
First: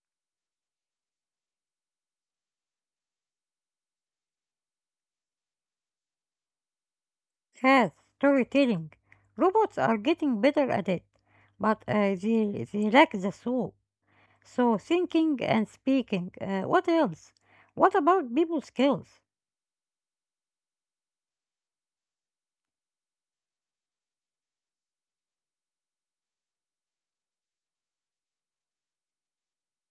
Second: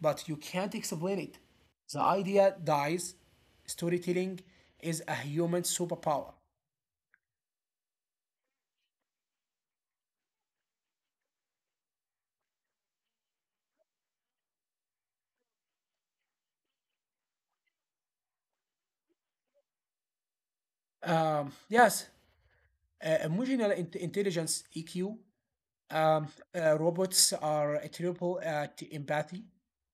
Speaker 2: but you can't explain it, the idea dies. Storytelling is a human superpower.
Speaker 1: Yes, storytelling. Robots are getting better at it, but they lack the soul. So, thinking and speaking. What else? What about people skills?
Speaker 2: Yes, emotional intelligence (EQ). Um, Robots are terrible at empathy.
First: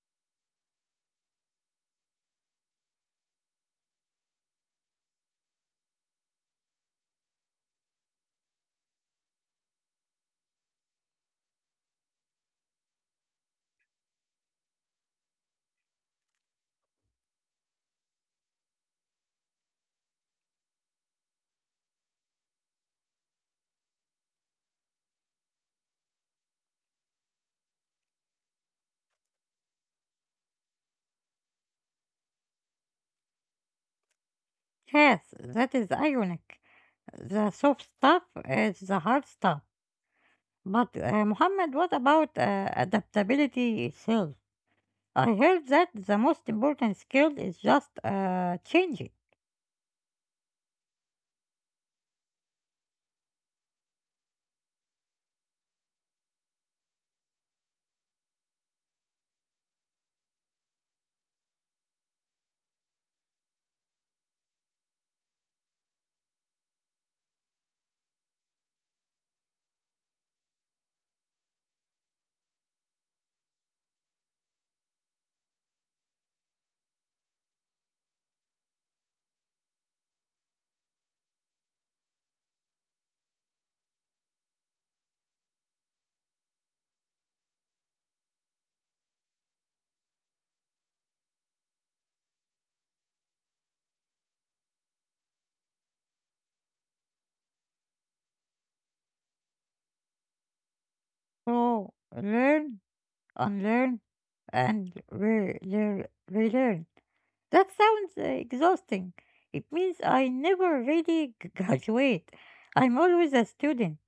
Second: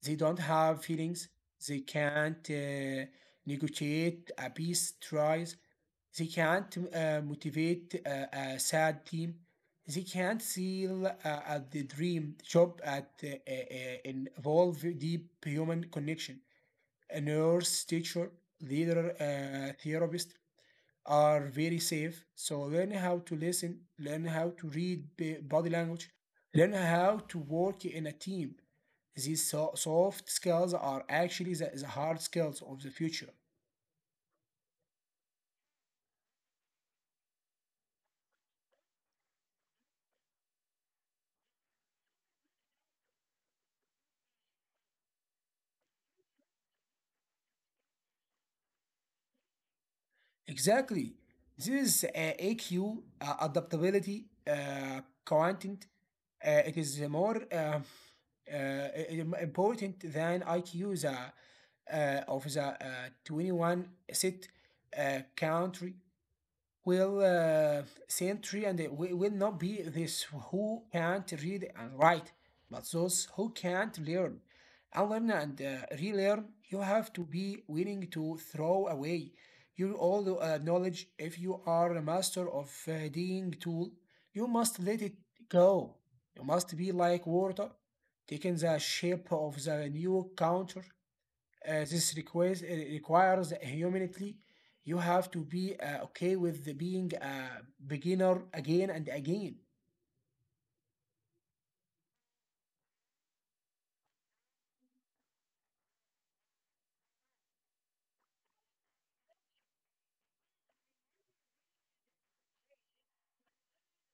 Speaker 2: They don't have feelings. They can't negotiate a peace tries. They can't motivate a sad team. They can't seal at the dream job at involve deep human connection. A nurse, teacher, leader, therapist are very safe. So learn how to listen, learn how to read body language, learn how to work in a team. These soft skills are actually the hard skills of the future.
Speaker 1: Yes, that is ironic. The soft stuff is the hard stuff. But, Muhammad, what about adaptability itself? I heard that the most important skill is just changing.
Speaker 2: Exactly. This is AQ, adaptability, content. It is more uh, important than IQ. Of the 21 set country will century, and it will not be this who can't read and write, but those who can't learn. Unlearn and relearn. You have to be willing to throw away your old knowledge. If you are a master of a digging tool, you must let it go. You must be like water, taking the shape of the new counter. This requires humility. You have to be okay with the being a beginner again and again.
Speaker 1: So, learn unlearn, and relearn. That sounds exhausting. It means I never really graduate. I'm always a student.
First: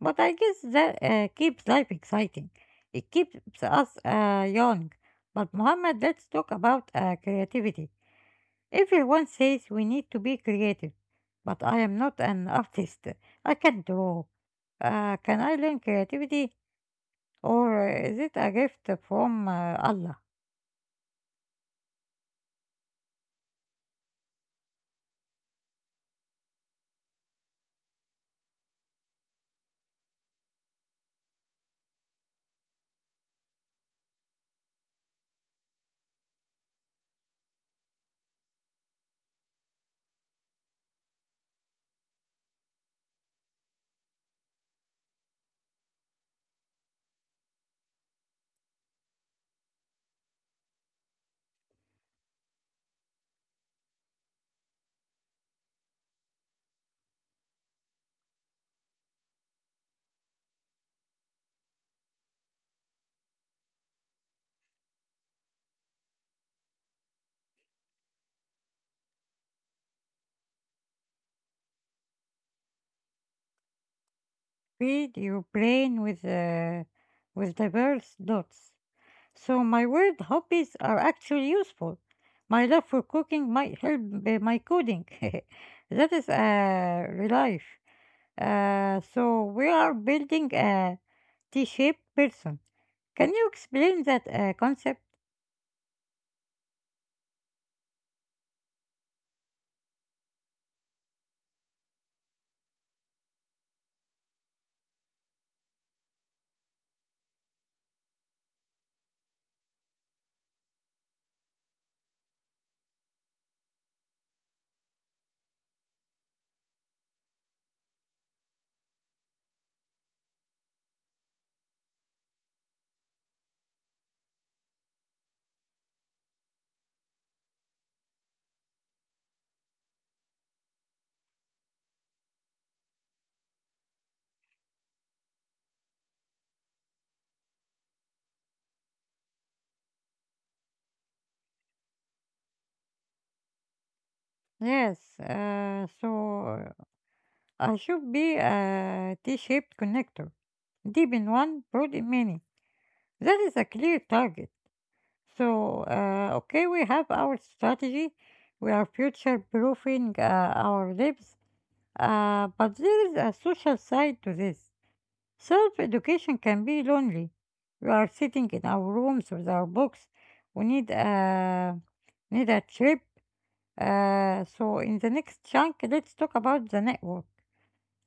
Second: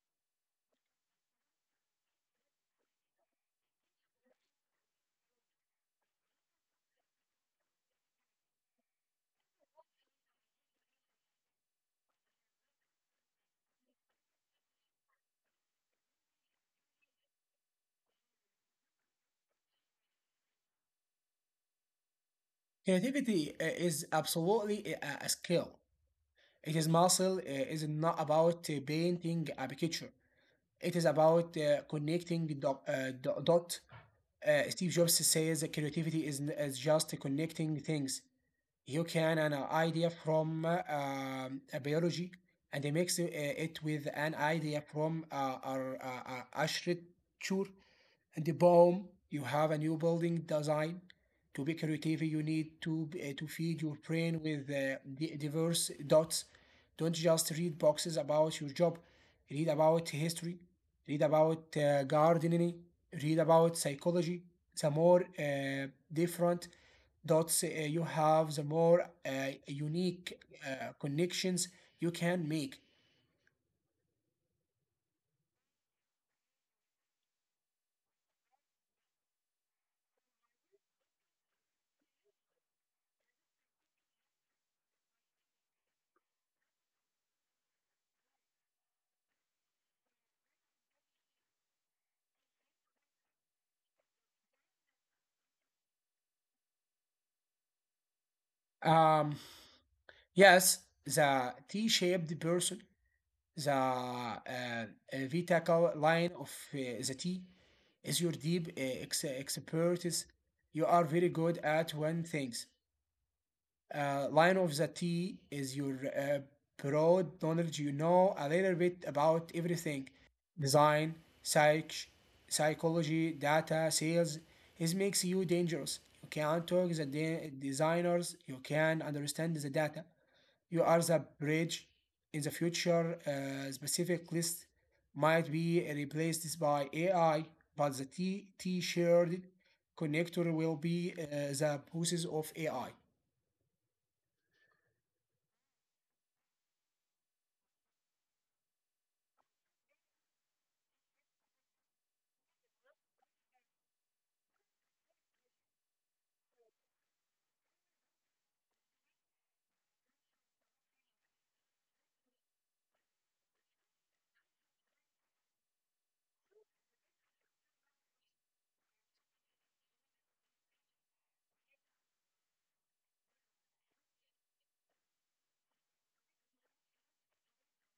Speaker 1: But I guess that keeps life exciting. It keeps us young. But Muhammad, let's talk about creativity. Everyone says we need to be creative. But I am not an artist. I can draw. Can I learn creativity? Or is it a gift from Allah?
Speaker 2: Creativity is absolutely a skill. It is muscle. It is not about painting a picture. It is about connecting the dot. Steve Jobs says that creativity is just connecting things. You can an idea from a biology, and they mix it with an idea from architecture, and the BOM, you have a new building design. To be creative, you need to feed your brain with diverse dots. Don't just read boxes about your job. Read about history. Read about gardening. Read about psychology. The more different dots you have, the more unique connections you can make.
Speaker 1: Feed your brain with with diverse dots. So my weird hobbies are actually useful. My love for cooking might help my coding. That is a relief. So we are building a T-shaped person. Can you explain that concept?
Speaker 2: Um, yes, the T-shaped person. The Vita Cow line of the tea is your deep expertise. You are very good at one things. Line of the tea is your broad knowledge. You know a little bit about everything: design, psych, psychology, data, sales. This makes you dangerous. You can talk the designers. You can understand the data. You are the bridge. In the future, specific list might be replaced by AI, but the T shared connector will be the process of AI.
Speaker 1: Yes. So I should be a T-shaped connector. Deep in one, broad in many. That is a clear target. So, okay, we have our strategy. We are future proofing our lives. But there is a social side to this. Self education can be lonely. We are sitting in our rooms with our books. We need a trip. So, in the next chunk, let's talk about the network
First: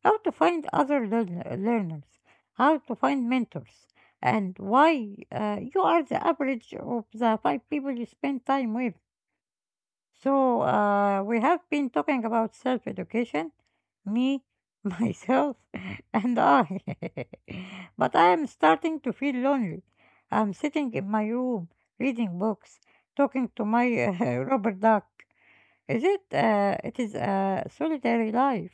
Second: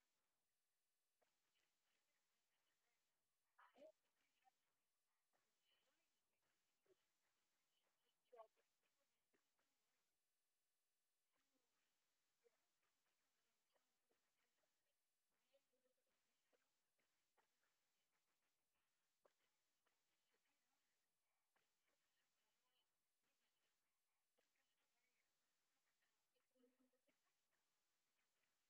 Speaker 1: how to find other learners, how to find mentors, and why you are the average of the five people you spend time with. So, we have been talking about self education, me, myself, and I. But I am starting to feel lonely. I'm sitting in my room, reading books, talking to my Robert Duck. Is it? It is a solitary life.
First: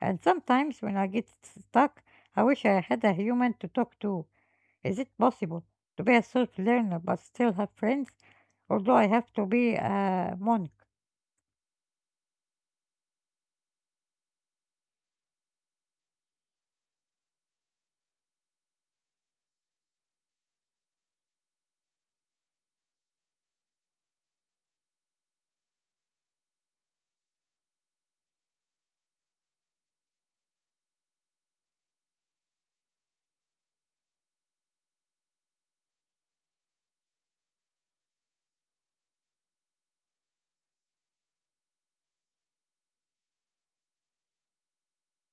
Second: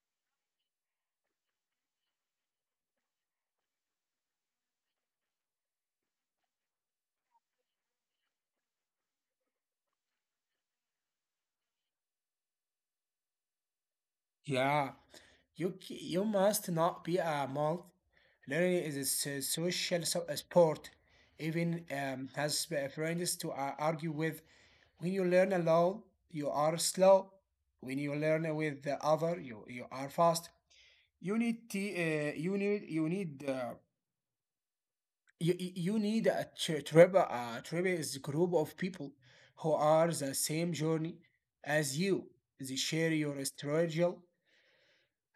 Speaker 1: And sometimes when I get stuck, I wish I had a human to talk to. Is it possible to be a self learner but still have friends, or do I have to be a monk?
Speaker 2: Yeah, you you must not be a malt. Learning is a social a sport. Even has friends to argue with. When you learn alone, you are slow. When you learn with the other, you are fast. You need you need you need you, you you tribe. A tribe is a group of people who are the same journey as you. They share your struggle,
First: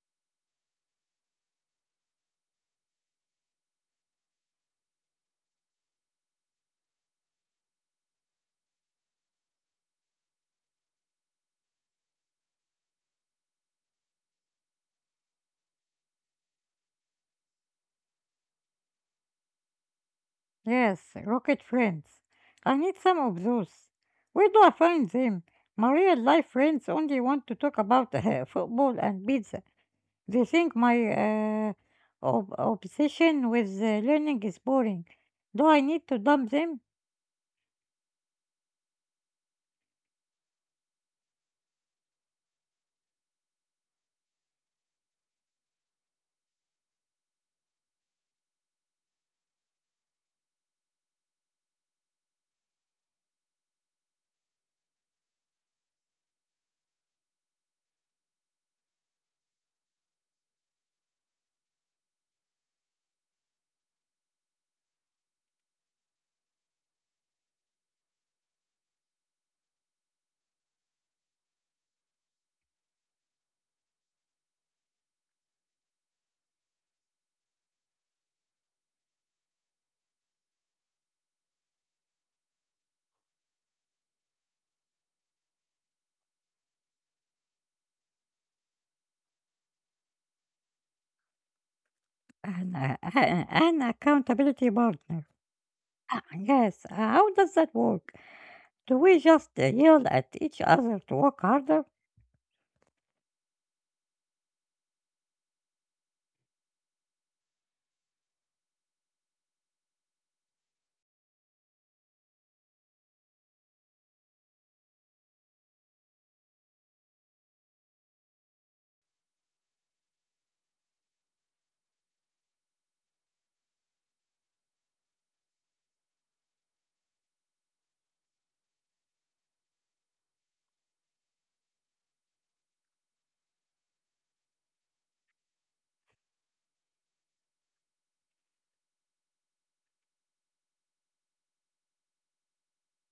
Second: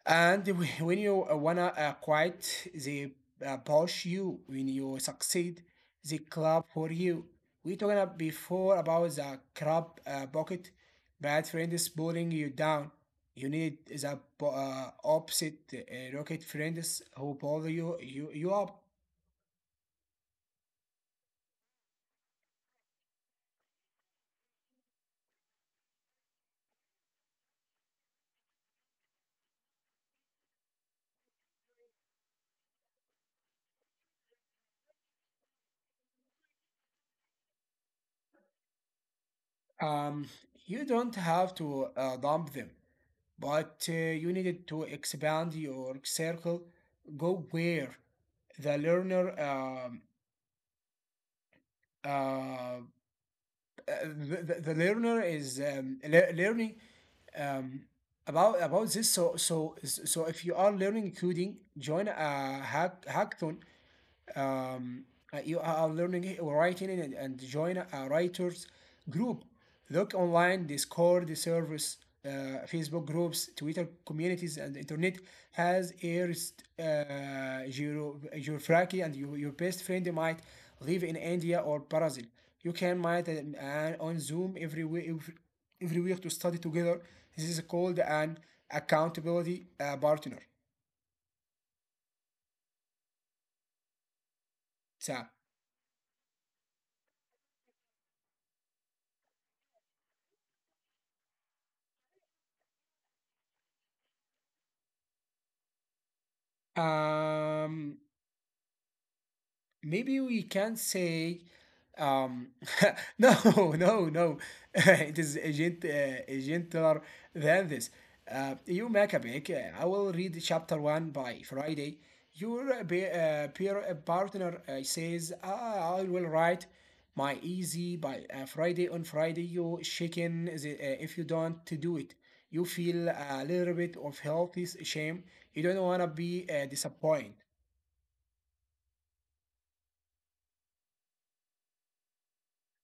Speaker 2: and when you wanna quit, they push you. When you succeed, they clap for you. We talking about before about the crab bucket. Bad friend is pulling you down. You need the opposite rocket friends who pull you up.
Speaker 1: Yes, rocket friends. I need some of those. Where do I find them? My real life friends only want to talk about football and pizza. They think my uh, obsession with learning is boring. Do I need to dump them?
Speaker 2: Um, you don't have to dump them, but you needed to expand your circle. Go where the learner uh, the learner is learning um, about this. So if you are learning coding, join a hackathon. um, you are learning writing, and join a writers group. Look online: discord service, uh, facebook groups, twitter communities. And internet has airs, geography, and your best friend might live in india or brazil. You can meet and on zoom every week, every week, to study together. This is called an accountability partner.
Speaker 1: An, an accountability partner.
Speaker 2: so
Speaker 1: Ah, yes, how does that work? Do we just yell at each other to work harder?
Speaker 2: um Maybe we can say, um, no, no, no. It is a gentler than this. You Maccabic, I will read chapter one by Friday. Your peer partner says, ah, I will write my easy by Friday. On Friday, you shaken the, if you don't to do it. You feel a little bit of healthy shame. You don't want to be disappointed.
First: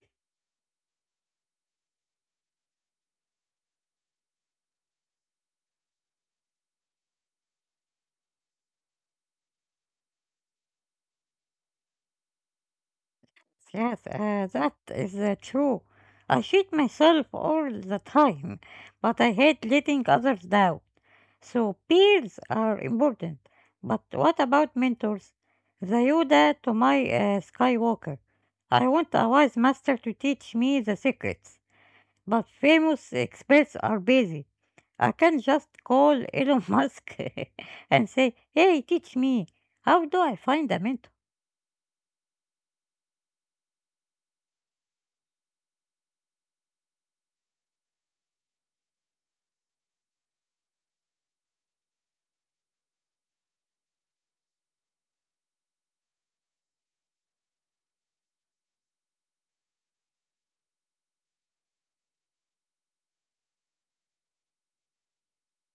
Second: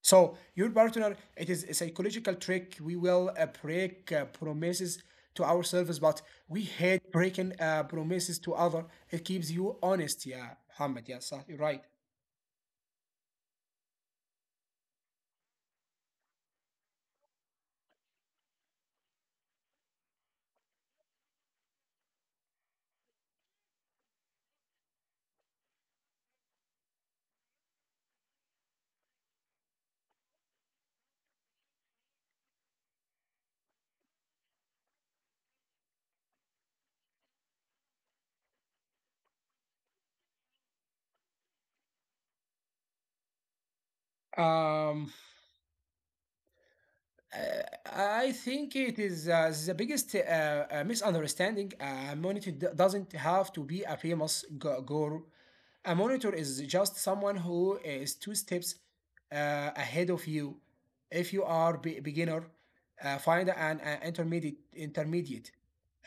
Speaker 2: So your partner, it is a psychological trick. We will break promises to ourselves, but we hate breaking promises to other. It keeps you honest. Yeah, Muhammad. Yeah, Sah, you're right.
Speaker 1: Yes, that is true. I cheat myself all the time, but I hate letting others down. So peers are important. But what about mentors? The Yoda to my Skywalker. I want a wise master to teach me the secrets, but famous experts are busy. I can just call Elon Musk and say, hey, teach me, how do I find a mentor?
Speaker 2: Um, Uh, I think it is the biggest misunderstanding. A monitor doesn't have to be a famous guru. A monitor is just someone who is two steps ahead of you. If you are beginner, find an intermediate.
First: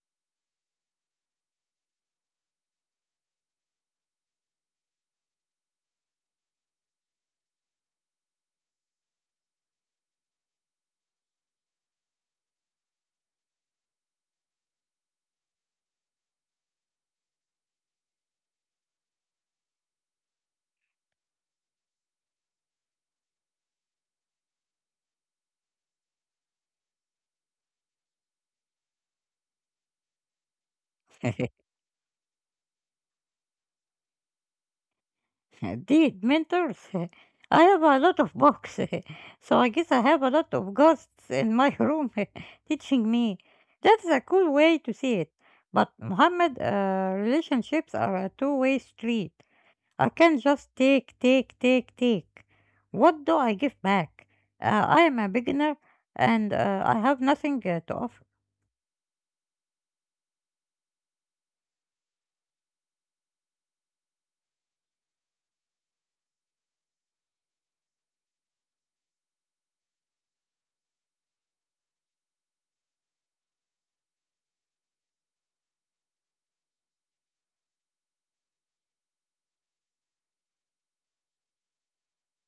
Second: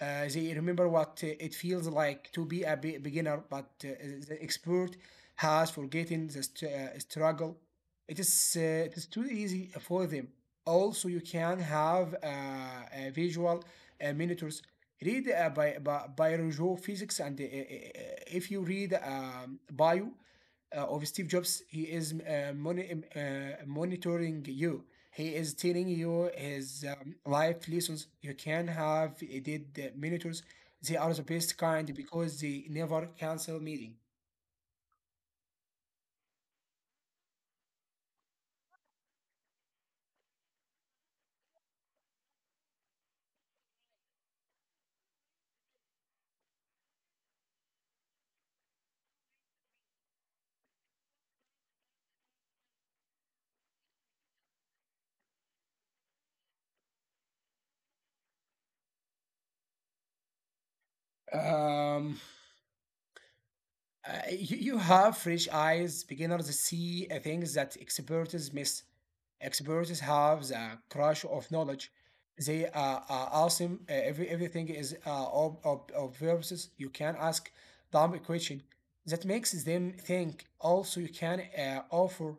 Speaker 2: They remember what it feels like to be a beginner, but the expert has forgotten the struggle. It is too easy for them. Also, you can have visual monitors. Read by biology, physics, and if you read bio of Steve Jobs, he is monitoring you. He is telling you his life lessons. You can have did monitors. They are the best kind because they never cancel meeting.
Speaker 1: Dude, mentors, I have a lot of books, so I guess I have a lot of ghosts in my room teaching me. That's a cool way to see it. But Muhammad, relationships are a two-way street. I can't just take, take, take, take. What do I give back? I am a beginner and I have nothing to offer.
Speaker 2: Um, you have fresh eyes. Beginners see things that experts miss. Experts have the crush of knowledge. They are awesome. Everything is obvious. You can ask dumb question that makes them think. Also, you can offer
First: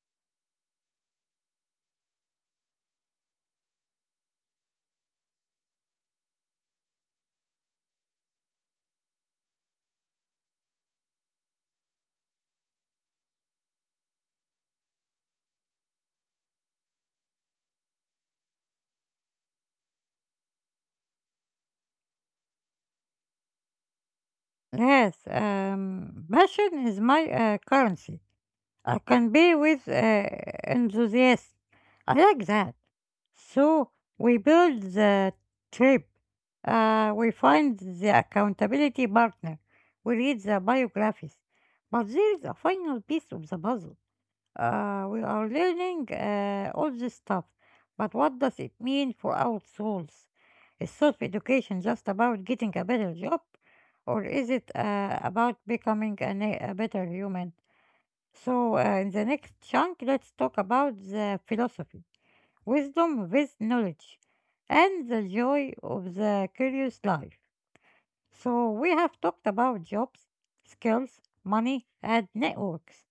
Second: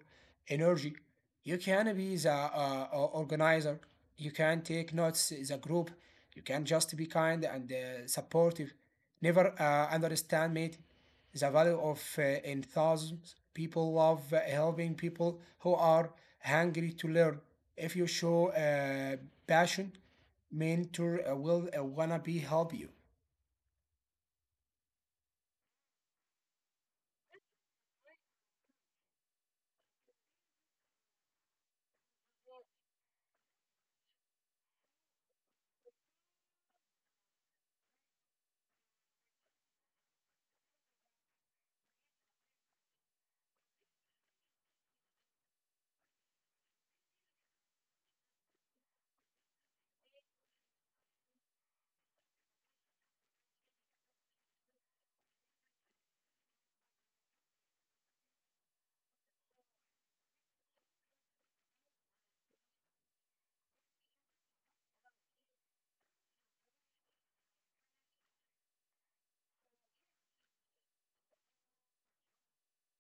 Speaker 2: energy. You can be the organizer. You can take notes as a group. You can just be kind and supportive. Never understand, mate, the value of in thousands. People love helping people who are hungry to learn. If you show passion, mentor will wanna be help you.
Speaker 1: Yes, passion is my currency. I can be with enthusiasm. I like that. So we build the trip. We find the accountability partner. We read the biographies. But there is a final piece of the puzzle. We are learning all this stuff, but what does it mean for our souls? Is self education just about getting a better job, or is it about becoming a better human? So, in the next chunk, let's talk about the philosophy, wisdom with knowledge, and the joy of the curious life. So, we have talked about jobs, skills, money, and networks.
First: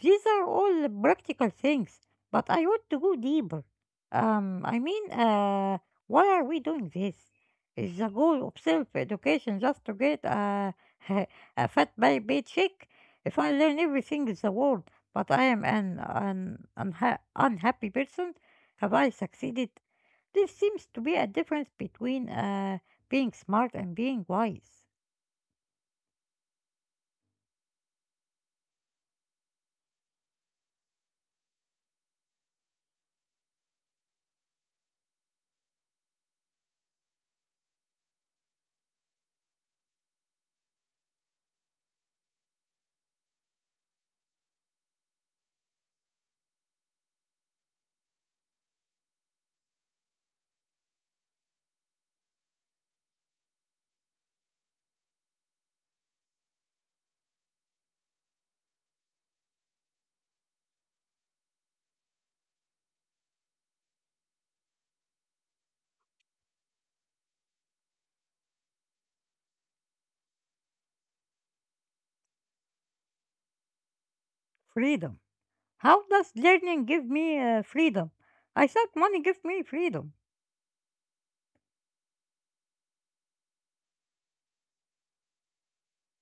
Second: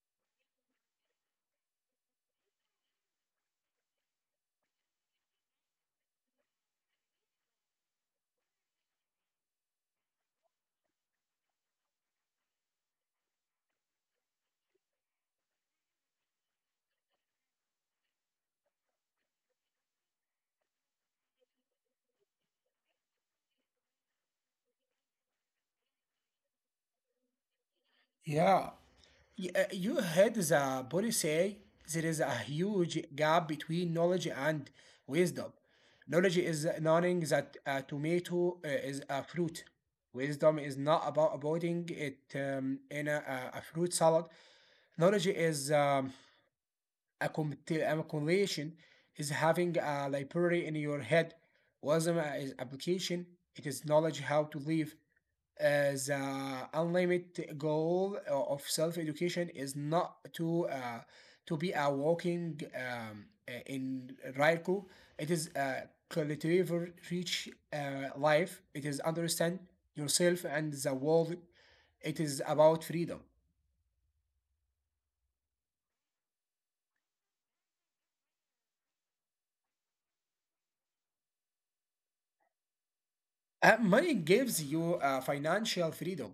Speaker 1: These are all practical things, but I want to go deeper. I mean, why are we doing this? Is the goal of self-education just to get a, a paycheck? If I learn everything in the world, but I am an unhappy person, have I succeeded? There seems to be a difference between being smart and being wise.
Speaker 2: Yeah, you heard the body say there is a huge gap between knowledge and wisdom. Knowledge is knowing that a tomato is a fruit. Wisdom is not about avoiding it in a fruit salad. Knowledge is a compilation, is having a library in your head. Wasm is application. It is knowledge how to live. As unlimited goal of self-education is not to to be a walking in Raiku. It is a collective rich life. It is understand yourself and the world. It is about freedom.
Speaker 1: Freedom. How does learning give me freedom? I thought money gives me freedom.
Speaker 2: Money gives you financial freedom,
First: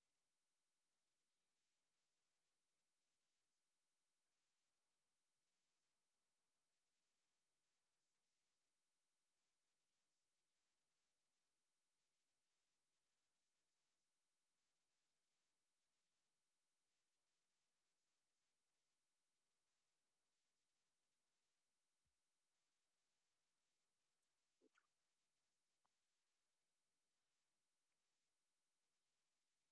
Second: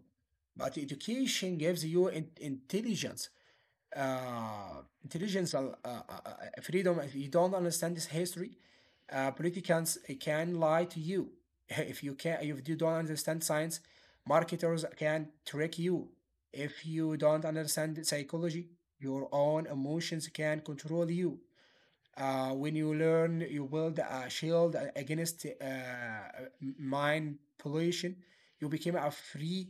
Speaker 2: but education gives you intelligence. Intelligence, freedom. If you don't understand this history, politicians can lie to you. If you can, if you don't understand science, marketers can trick you. If you don't understand psychology, your own emotions can control you. When you learn, you build a shield against mind pollution. You become a free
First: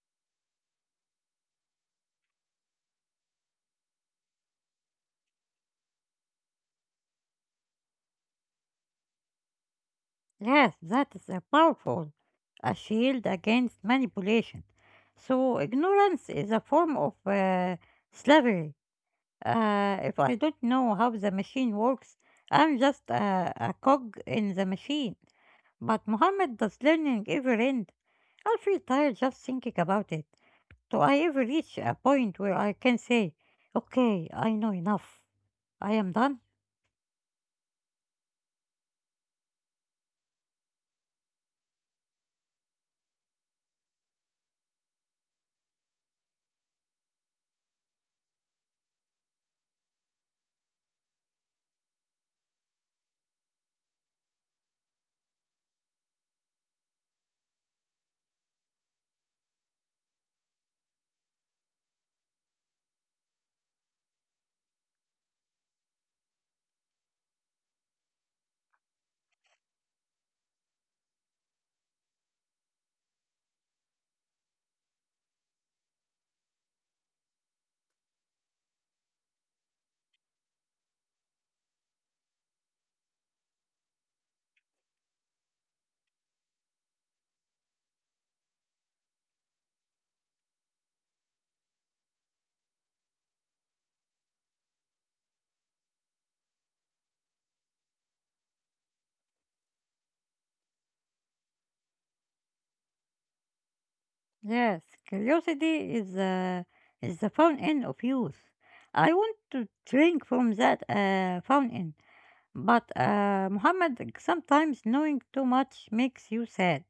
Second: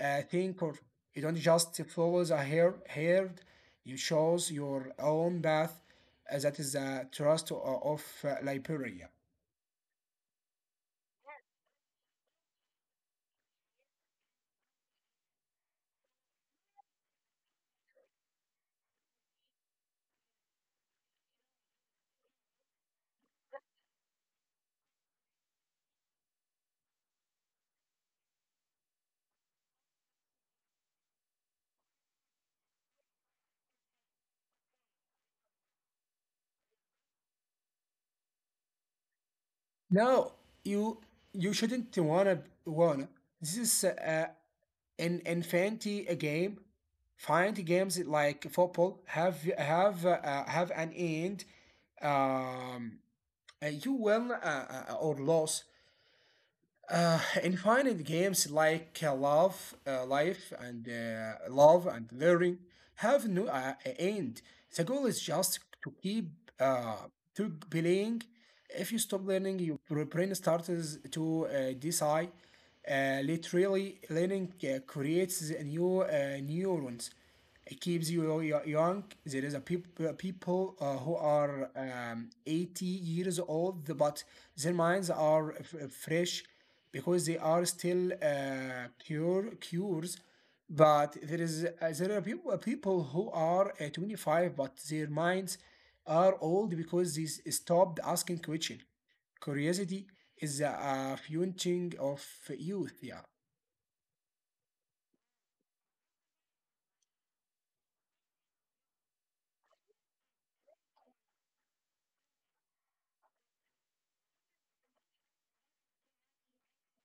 Speaker 2: thinker. You don't just follow the herd. You choose your own path. That is the trust of Liberia.
Speaker 1: Yes, that is a powerful, a shield against manipulation. So ignorance is a form of slavery. If I don't know how the machine works, I'm just a cog in the machine. But Muhammad, does learning ever end? I feel tired just thinking about it. Do I ever reach a point where I can say, okay, I know enough, I am done?
Speaker 2: No, you you shouldn't wanna. This is in fantasy a game. Fantasy games like football have an end. um you win or lose. In finite games like love life and love and learning have no end. The goal is just to keep uh, to playing. If you stop learning, your brain starts to decide. Literally, learning creates the new neurons. It keeps you young. There is a people who are 80 years old, but their minds are fresh because they are still cures. But there is people who are 25, but their minds are old because they stopped asking question. Curiosity is the fueling of youth. Yeah.
Speaker 1: Yes, curiosity is the fountain of youth. I want to drink from that fountain, but Muhammad, sometimes knowing too much makes you sad.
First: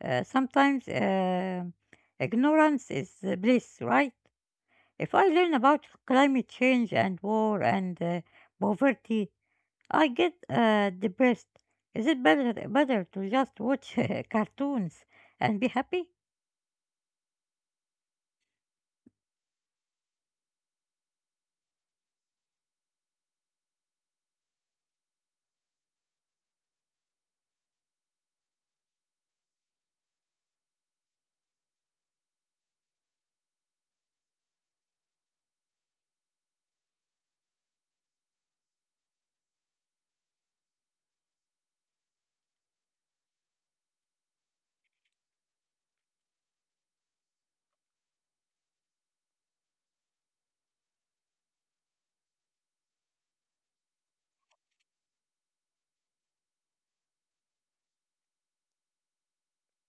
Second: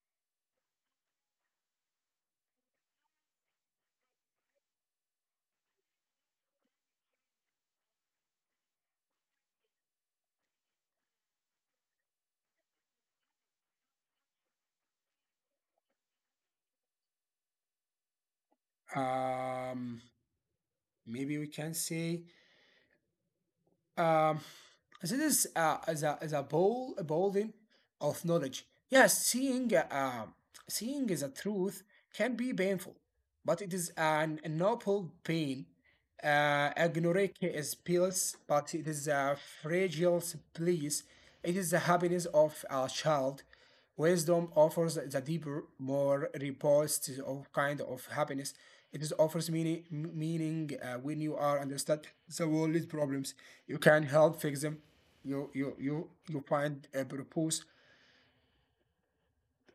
Speaker 1: Sometimes, ignorance is the bliss, right? If I learn about climate change and war and poverty, I get depressed. Is it better to just watch cartoons and be happy?
Speaker 2: um Maybe we can say, um this is as a bowl, a building of knowledge. Yes, seeing seeing the truth can be painful, but it is an noble pain. Agnorexia is pills, but it is a fragile bliss. It is the happiness of a child. Wisdom offers the deeper, more robust of kind of happiness. It is offers meaning when you are understand the world's problems, you can help fix them. You find a purpose,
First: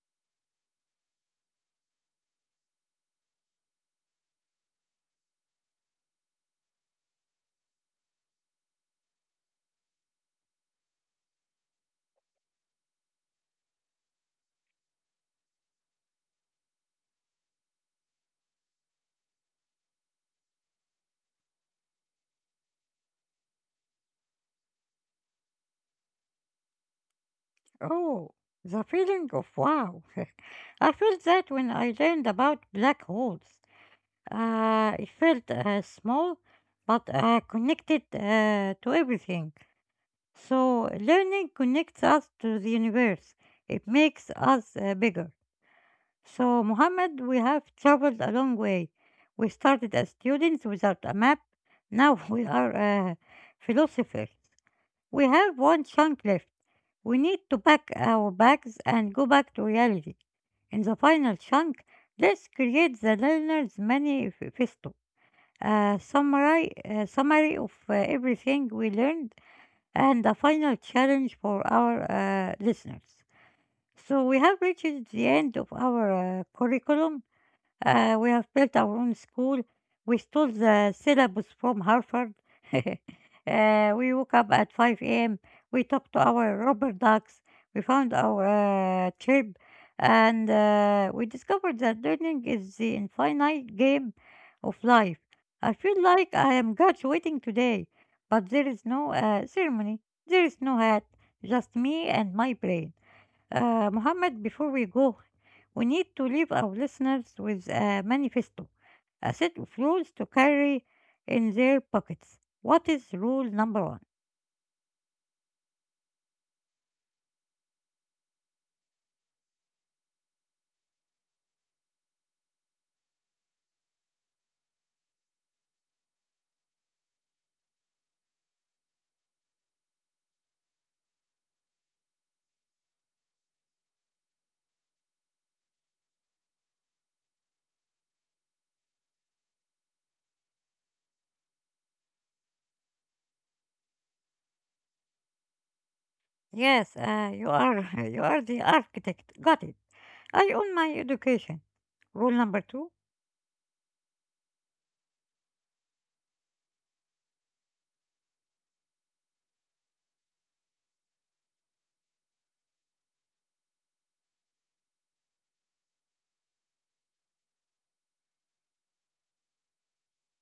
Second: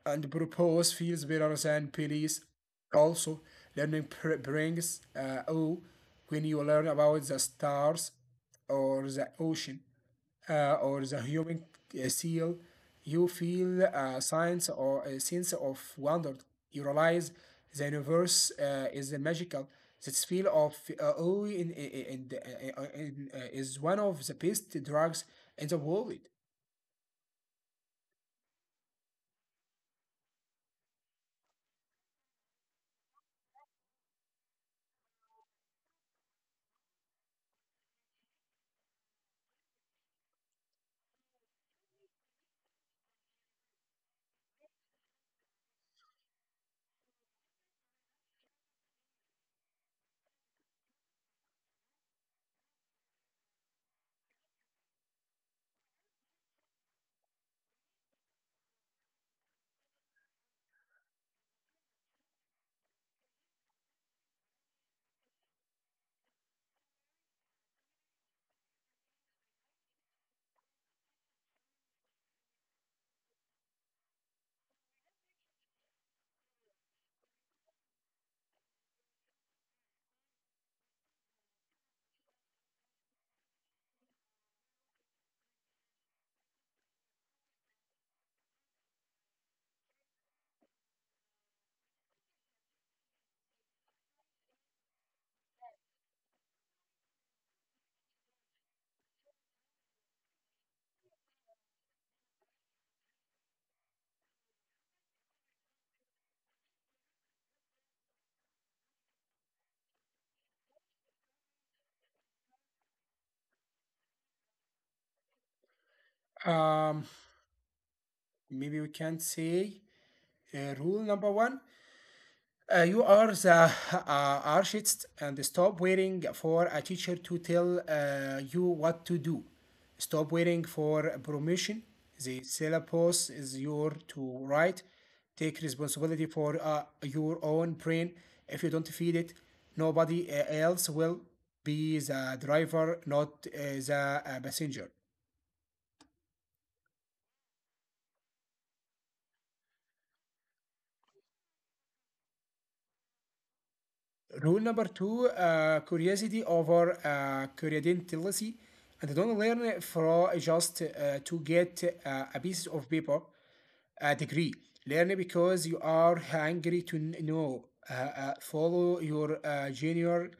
Speaker 2: and propose feels better than police. Also, learning brings awe when you learn about the stars or the ocean or the human seal. You feel a sense or a sense of wonder. You realize the universe is magical. This feel of awe is one of the best drugs in the world.
Speaker 1: Oh, the feeling of wow. I felt that when I learned about black holes. It felt small, but connected to everything. So, learning connects us to the universe, it makes us bigger. So, Muhammad, we have traveled a long way. We started as students without a map, now we are philosophers. We have one chunk left. We need to pack our bags and go back to reality. In the final chunk, let's create the learner's festo a summary of everything we learned, and a final challenge for our listeners. So, we have reached the end of our curriculum we have built our own school. We stole the syllabus from Harvard. We woke up at 5 a.m. We talked to our rubber ducks. We found our chirp. And we discovered that learning is the infinite game of life. I feel like I am graduating today, but there is no ceremony. There is no hat. Just me and my brain. Mohammed, before we go, we need to leave our listeners with a manifesto, a set of rules to carry in their pockets. What is rule number one?
Speaker 2: Um, Maybe we can say rule number one: you are the uh, artist, and stop waiting for a teacher to tell you what to do. Stop waiting for permission. The syllabus is your to write. Take responsibility for your own brain. If you don't feed it, nobody else will. Be the driver, not the passenger.
Speaker 1: Yes, you are you are the architect. Got it. I own my education. Rule number two.
Speaker 2: Rule number two, curiosity over credentiality. And don't learn for just to get a piece of paper degree. Learn because you are hungry to know. Follow your junior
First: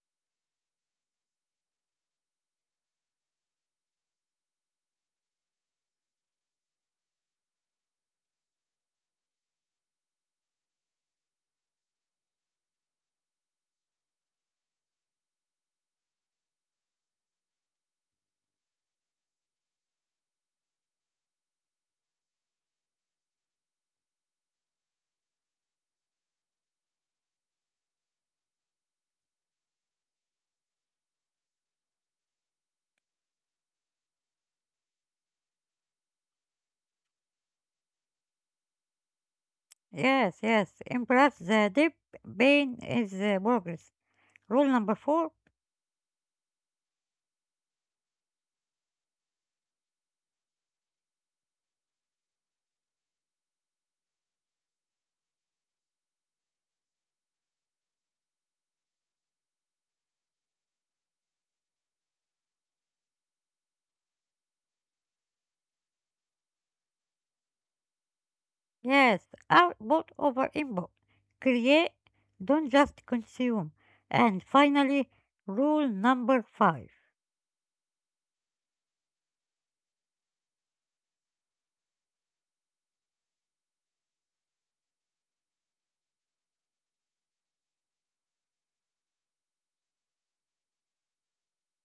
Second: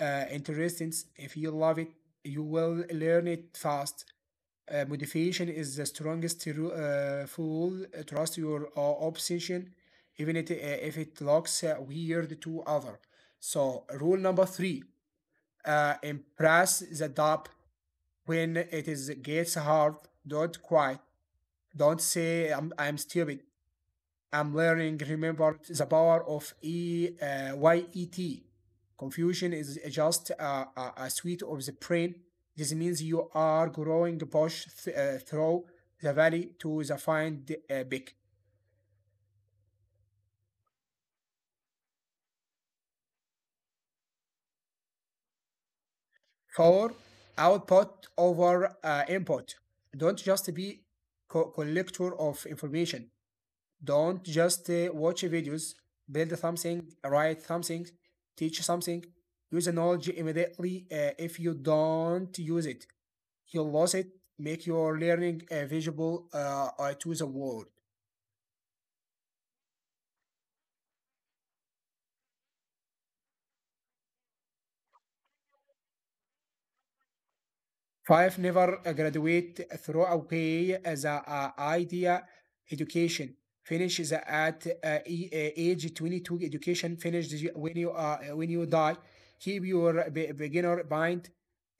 Speaker 2: interests. If you love it, you will learn it fast. Motivation is the strongest fuel. Trust your obsession, even if it looks weird to other. So rule number three: impress the dub when it is gets hard. Don't quit. Don't say I'm stupid. I'm learning, remember the power of E, YET. Confusion is just a suite of the brain. This means you are growing. Push through the valley to the find big.
Speaker 1: Yes, yes. Embrace the deep pain is progress. Rule number four.
Speaker 2: Four, output over input. Don't just be collector of information. Don't just watch videos, build something, write something, teach something. Use the knowledge immediately. If you don't use it, you'll lose it. Make your learning visible to the world.
Speaker 1: Yes, output over input. Create, don't just consume. And finally, rule number five
Speaker 2: Five, never graduate through throughout the idea education. Finish the at age 22 education. Finish the- when you die. Keep your beginner mind.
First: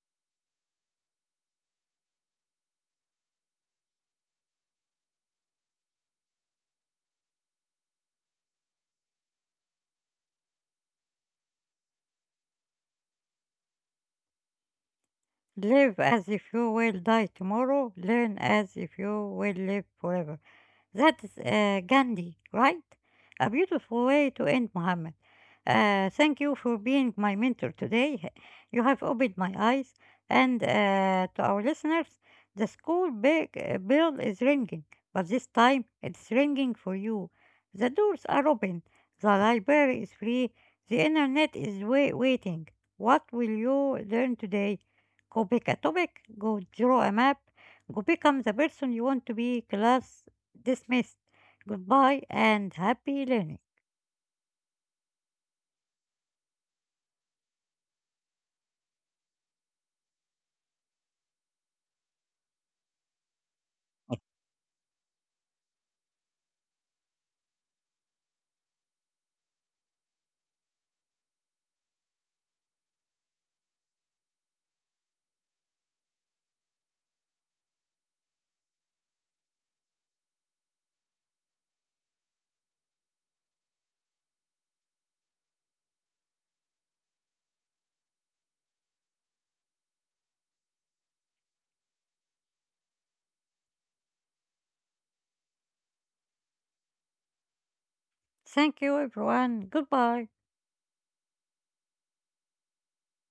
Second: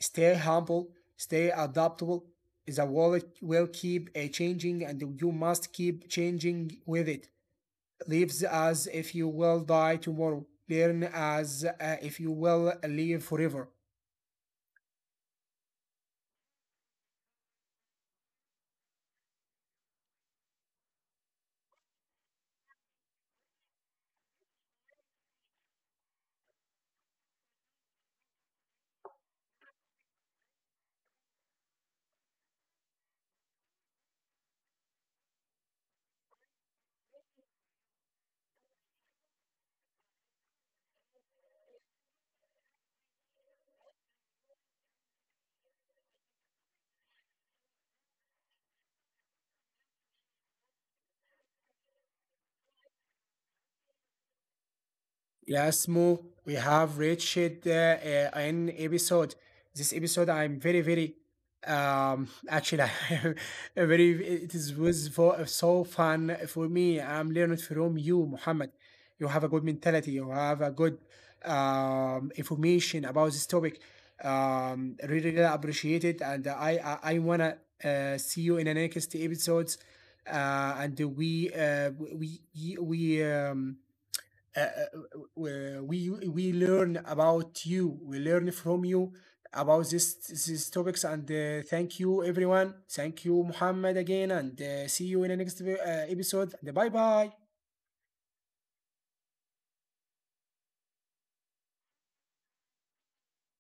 Speaker 2: Stay humble. Stay adaptable. The world will keep changing, and you must keep changing with it. Lives as if you will die tomorrow. Learn as if you will live forever.
Speaker 1: live as if you will die tomorrow, learn as if you will live forever. That's Gandhi, right? A beautiful way to end, Muhammad. Thank you for being my mentor today. You have opened my eyes. And to our listeners, the school big bell is ringing, but this time it's ringing for you. The doors are open, the library is free, the internet is waiting. What will you learn today? Go pick a topic, go draw a map, go become the person you want to be, class dismissed. Goodbye and happy learning.
Speaker 2: Yes, Mo, we have reached an episode. This episode, I'm I very. It is was for, so fun for me. I'm learning from you, Muhammad. You have a good mentality. You have a good information about this topic. Really, really appreciate it, and I wanna see you in the next episodes. And we learn about you. We learn from you about this these topics. And thank you, everyone. Thank you, Muhammad, again. And see you in the next episode. And bye bye.
Speaker 1: Thank you, everyone. Goodbye.